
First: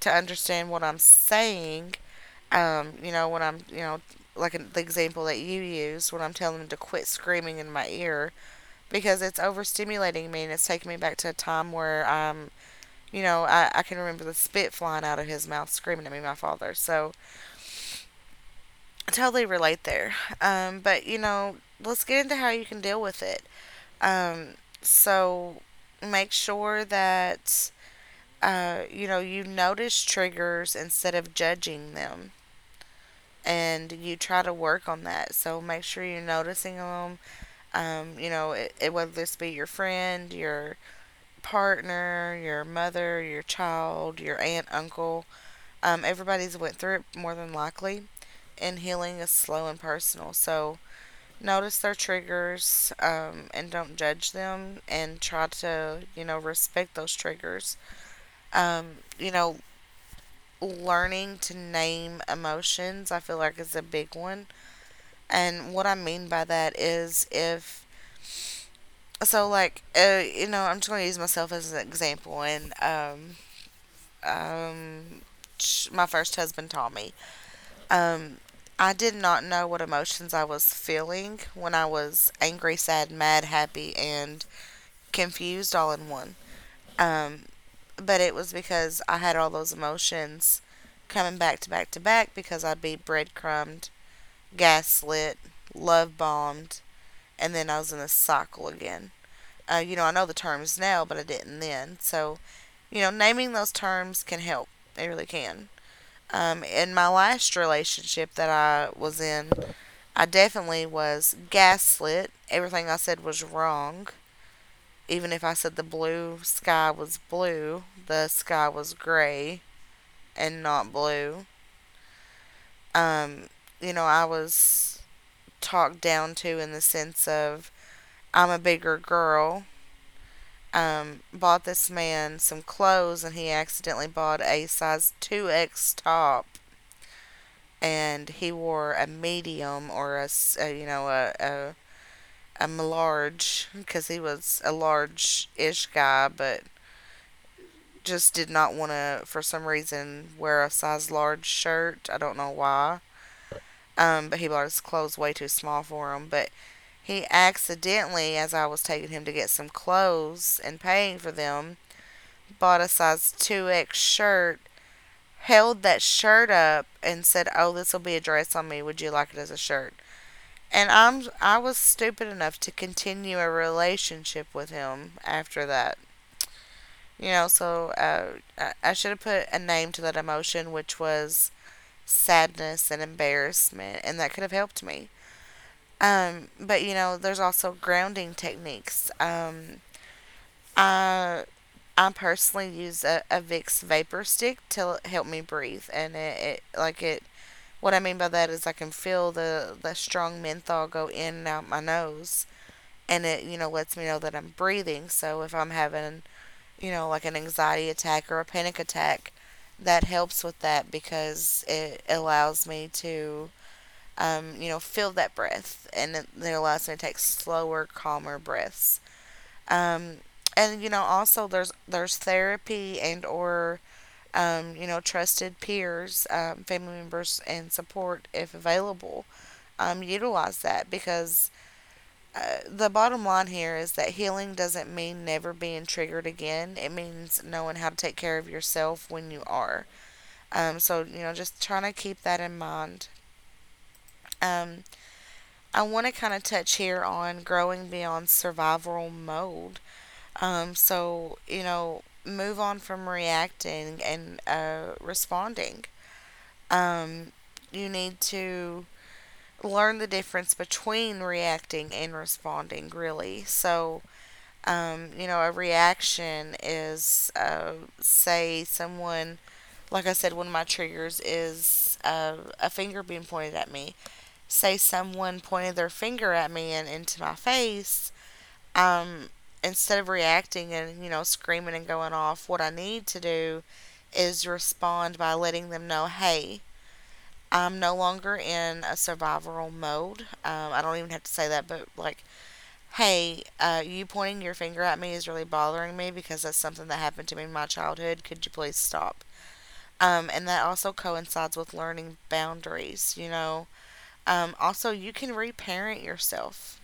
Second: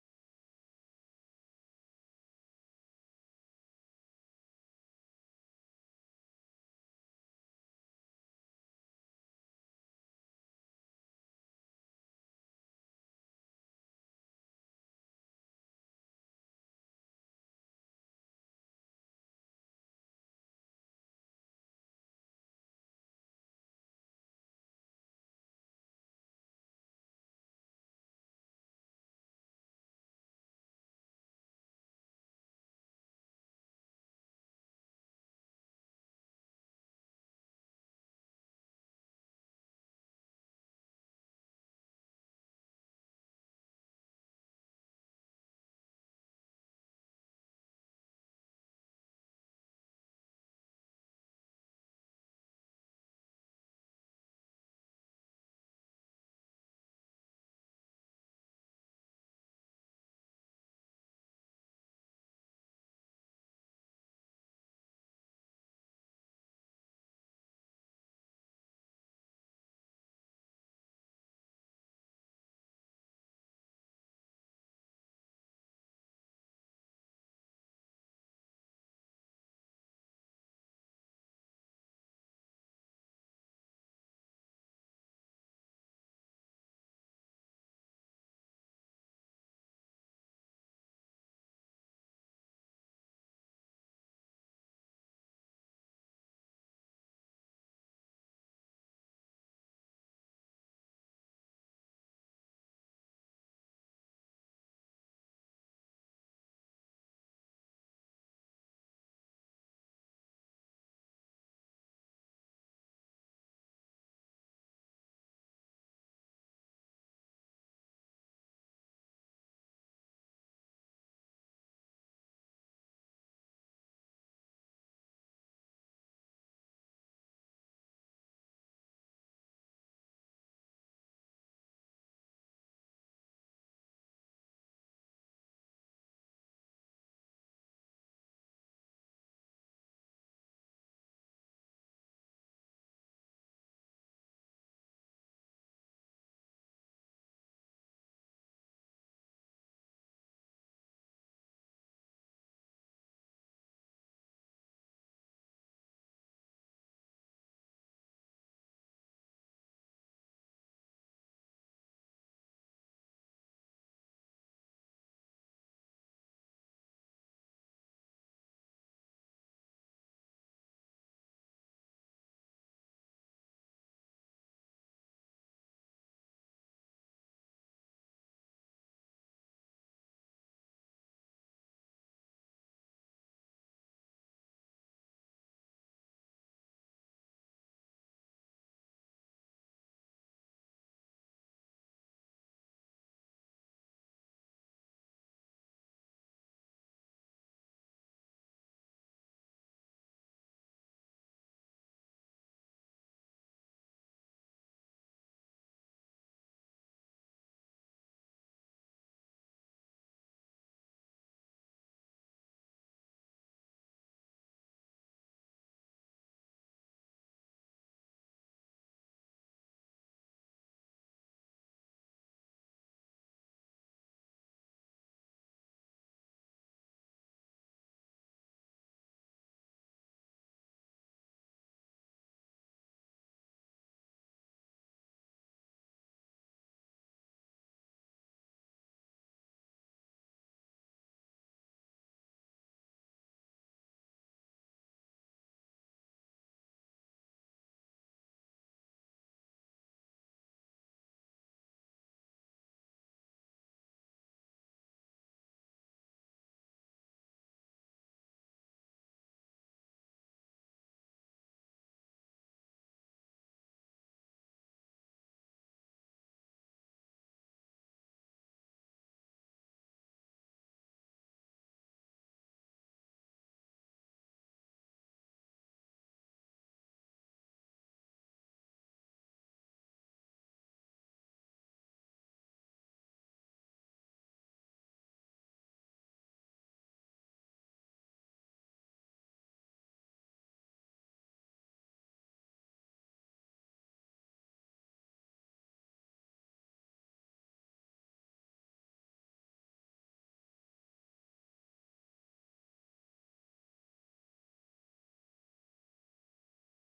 A: to understand what I'm saying. You know, when I'm, you know, the example that you used, when I'm telling them to quit screaming in my ear because it's overstimulating me and it's taking me back to a time where I'm, you know, I can remember the spit flying out of his mouth screaming at me, my father. So I totally relate there. But you know, let's get into how you can deal with it. Um, so make sure that you know, you notice triggers instead of judging them. And you try to work on that. So make sure you're noticing them. You know, whether this be your friend, your partner, your mother, your child, your aunt, uncle. Everybody's went through it more than likely. And healing is slow and personal. So notice their triggers and don't judge them and try to you know respect those triggers um, you know learning to name emotions, I feel like, is a big one. And what I mean by that is if, you know, I'm just going to use myself as an example. And um, my first husband, Tommy, um, I did not know what emotions I was feeling when I was angry, sad, mad, happy, and confused all in one. Um, but it was because I had all those emotions coming back to back to back because I'd be breadcrumbed, gaslit, love bombed, and then I was in a cycle again. You know, I know the terms now, but I didn't then. So, you know, naming those terms can help. It really can. In my last relationship that I was in, I definitely was gaslit. Everything I said was wrong. Even if I said the blue sky was blue, the sky was gray and not blue. Um, you know, I was talked down to in the sense of I'm a bigger girl. Bought this man some clothes, and he accidentally bought a size 2X top, and he wore a medium or a you know, a large, because he was a large ish guy, but just did not want to, for some reason, wear a size large shirt. I don't know why. But he bought his clothes way too small for him. But he accidentally, as I was taking him to get some clothes and paying for them, bought a size 2X shirt, held that shirt up, and said, "Oh, this will be a dress on me. Would you like it as a shirt?" And I was stupid enough to continue a relationship with him after that. You know, so I should have put a name to that emotion, which was sadness and embarrassment, and that could have helped me. But you know, there's also grounding techniques. I I personally use a Vicks vapor stick to help me breathe, and it. What I mean by that is I can feel the strong menthol go in and out my nose, and it you know lets me know that I'm breathing. So if I'm having like an anxiety attack or a panic attack, that helps with that because it allows me to feel that breath, and it allows me to take slower, calmer breaths. um, and also there's therapy. And or trusted peers, family members, and support if available. Utilize that because the bottom line here is that healing doesn't mean never being triggered again. It means knowing how to take care of yourself when you are. So just trying to keep that in mind. um, I want to kind of touch here on growing beyond survival mode. Move on from reacting and responding. Um, you need to learn the difference between reacting and responding, really. So, a reaction is, say, someone— like I said, one of my triggers is a finger being pointed at me. Say someone pointed their finger at me and into my face. um, Instead of reacting and screaming and going off, what I need to do is respond by letting them know, hey, I'm no longer in a survival mode. I don't even have to say that, but like, hey, you pointing your finger at me is really bothering me because that's something that happened to me in my childhood. Could you please stop? And that also coincides with learning boundaries, you know. Also, you can reparent yourself,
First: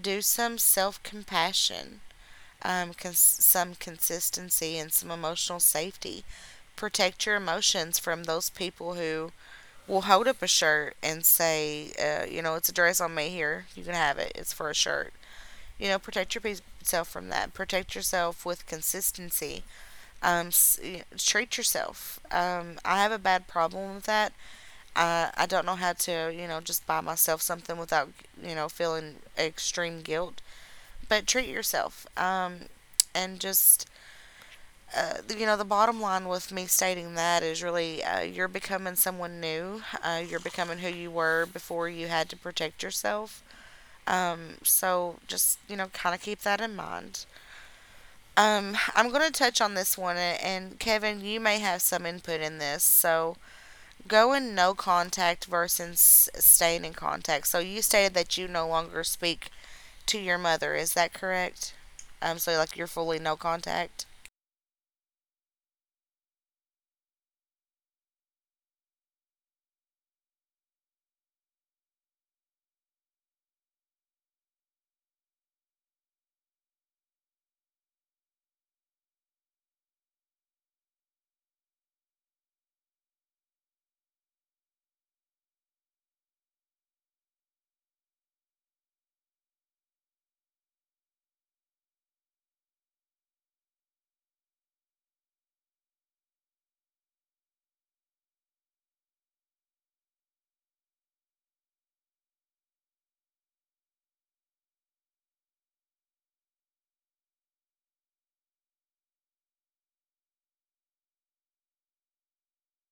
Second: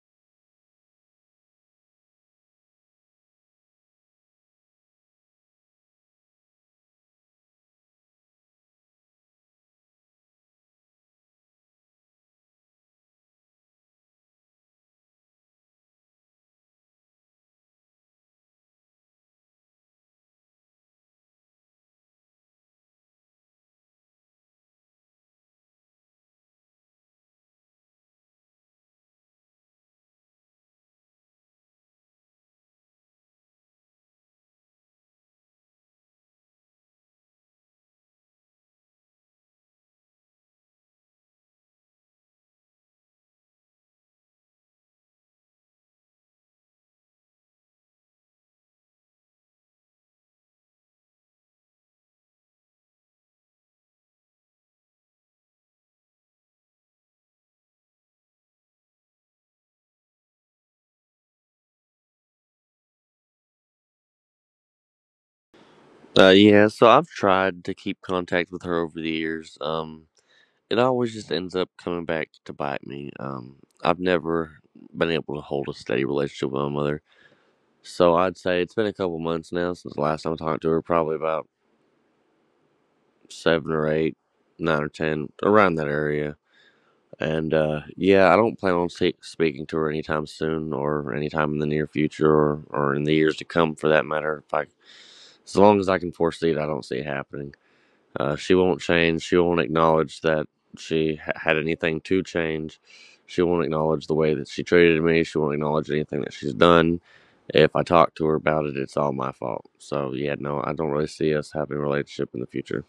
A: do some self compassion, some consistency and some emotional safety. Protect your emotions from those people who will hold up a shirt and say, you know, it's a dress on me here. You can have it. It's for a shirt. You know, protect yourself from that. Protect yourself with consistency. Um, treat yourself. I have a bad problem with that. I don't know how to, you know, just buy myself something without, you know, feeling extreme guilt. But treat yourself. And just, you know, the bottom line with me stating that is really, you're becoming someone new. You're becoming who you were before you had to protect yourself. So just, you know, kind of keep that in mind. I'm going to touch on this one, and Kevin, you may have some input in this. So, go in no contact versus staying in contact. So you stated that you no longer speak to your mother. Is that correct? So like you're fully no contact.
B: Yeah, so I've tried to keep contact with her over the years. It always just ends up coming back to bite me. I've never been able to hold a steady relationship with my mother. So I'd say it's been a couple months now since the last time I talked to her, probably about 7 or 8, 9 or 10, around that area. And yeah, I don't plan on speaking to her anytime soon or anytime in the near future, or in the years to come for that matter. If I, as long as I can foresee it, I don't see it happening. She won't change. She won't acknowledge that she had anything to change. She won't acknowledge the way that she treated me. She won't acknowledge anything that she's done. If I talk to her about it, it's all my fault. So yeah, no, I don't really see us having a relationship in the future.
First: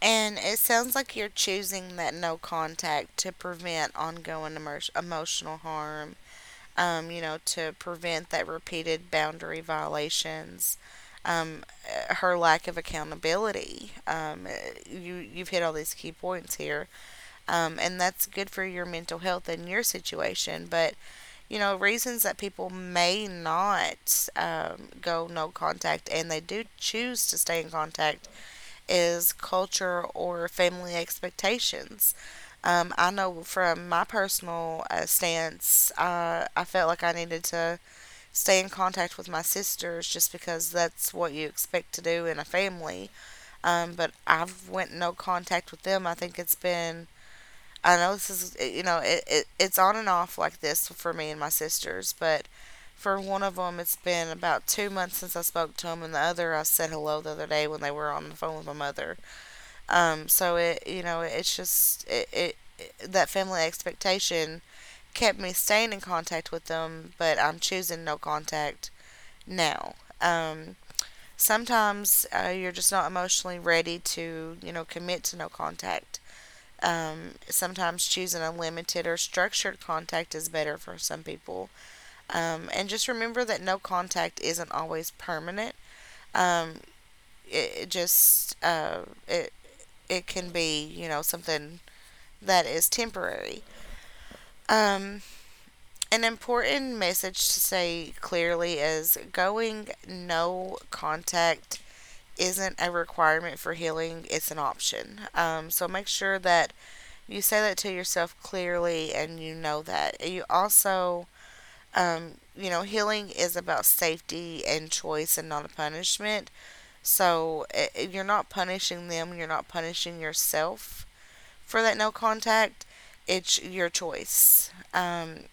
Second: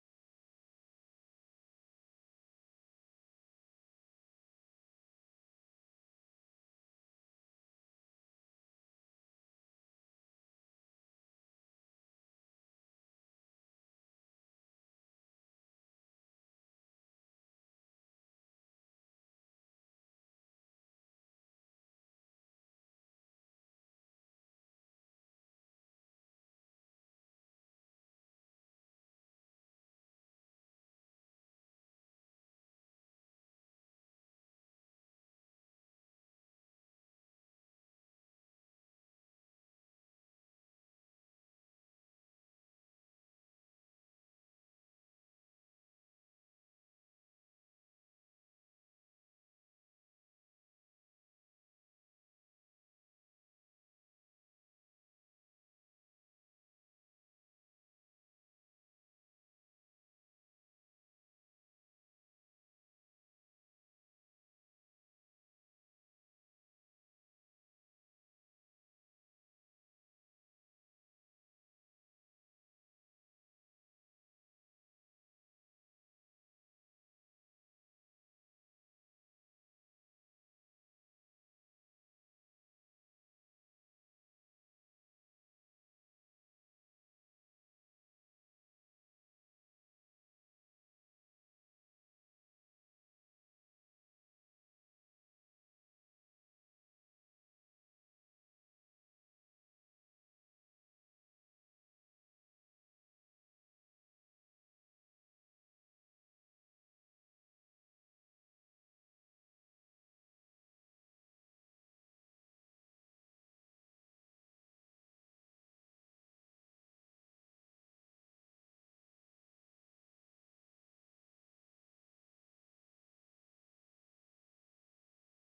A: And it sounds like you're choosing that no contact to prevent ongoing emotional harm, you know, to prevent that repeated boundary violations, her lack of accountability. You, you've hit all these key points here, and that's good for your mental health and your situation. But, you know, reasons that people may not go no contact and they do choose to stay in contact is culture or family expectations. I know from my personal stance, I felt like I needed to stay in contact with my sisters just because that's what you expect to do in a family. But I've went no contact with them. I think it's been— I know this is, you know, it's on and off like this for me and my sisters, but for one of them it's been about 2 months since I spoke to them, and the other I said hello the other day when they were on the phone with my mother. So it, you know, it's just that family expectation kept me staying in contact with them, but I'm choosing no contact now. Um, Sometimes you're just not emotionally ready to, you know, commit to no contact. Sometimes choosing a limited or structured contact is better for some people. And just remember that no contact isn't always permanent. Um, it, it just it It can be, you know, something that is temporary. Um, an important message to say clearly is going no contact isn't a requirement for healing, it's an option. So make sure that you say that to yourself clearly and you know that. You also, you know, healing is about safety and choice and not a punishment. So you're not punishing them, you're not punishing yourself for that no contact, it's your choice.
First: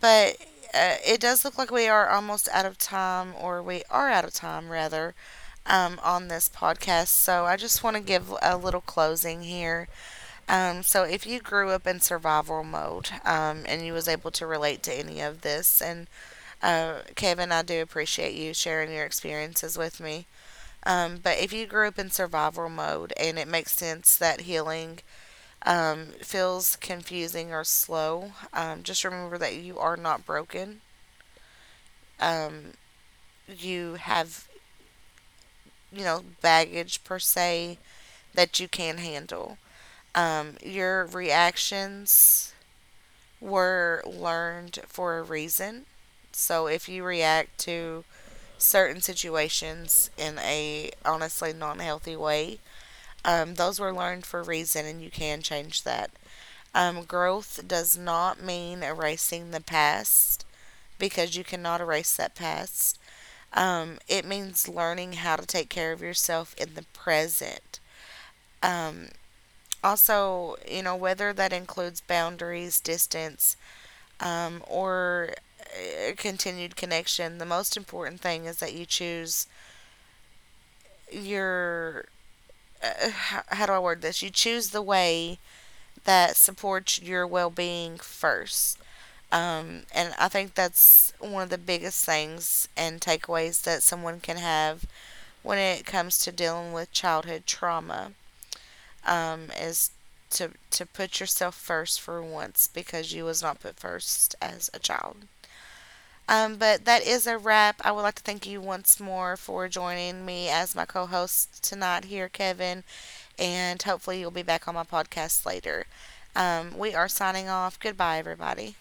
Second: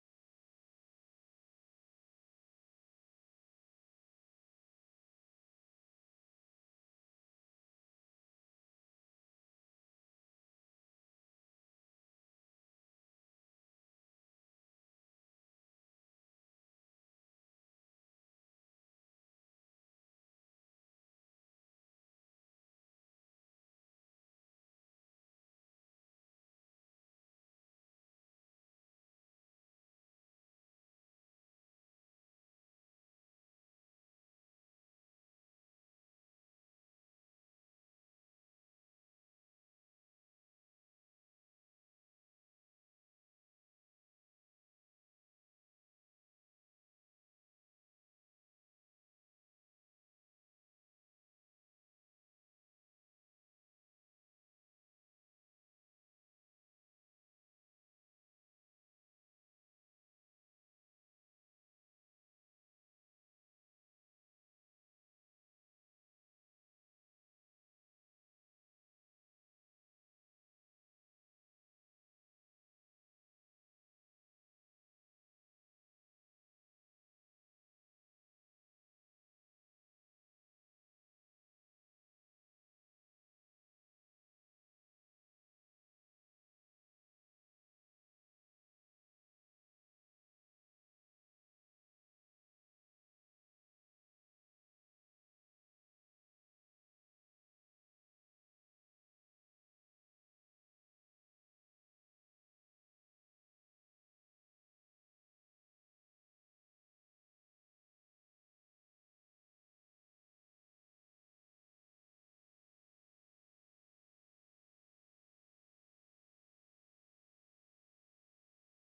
A: But it does look like we are almost out of time, or we are out of time rather, on this podcast. So I just want to give a little closing here. So if you grew up in survival mode, and you was able to relate to any of this, and Kevin, I do appreciate you sharing your experiences with me. But if you grew up in survival mode, and it makes sense that healing feels confusing or slow, just remember that you are not broken. Um, you have, you know, baggage per se that you can handle. Your reactions were learned for a reason. So if you react to certain situations in a honestly non-healthy way, those were learned for a reason, and you can change that. Growth does not mean erasing the past because you cannot erase that past. It means learning how to take care of yourself in the present. Um, Also, you know, whether that includes boundaries, distance, or continued connection, the most important thing is that you choose your— how how do I word this? You choose the way that supports your well being first. And I think that's one of the biggest things and takeaways that someone can have when it comes to dealing with childhood trauma, is to put yourself first for once, because you was not put first as a child. But that is a wrap. I would like to thank you once more for joining me as my co-host tonight here, Kevin, and hopefully you'll be back on my podcast later. We are signing off. Goodbye, everybody.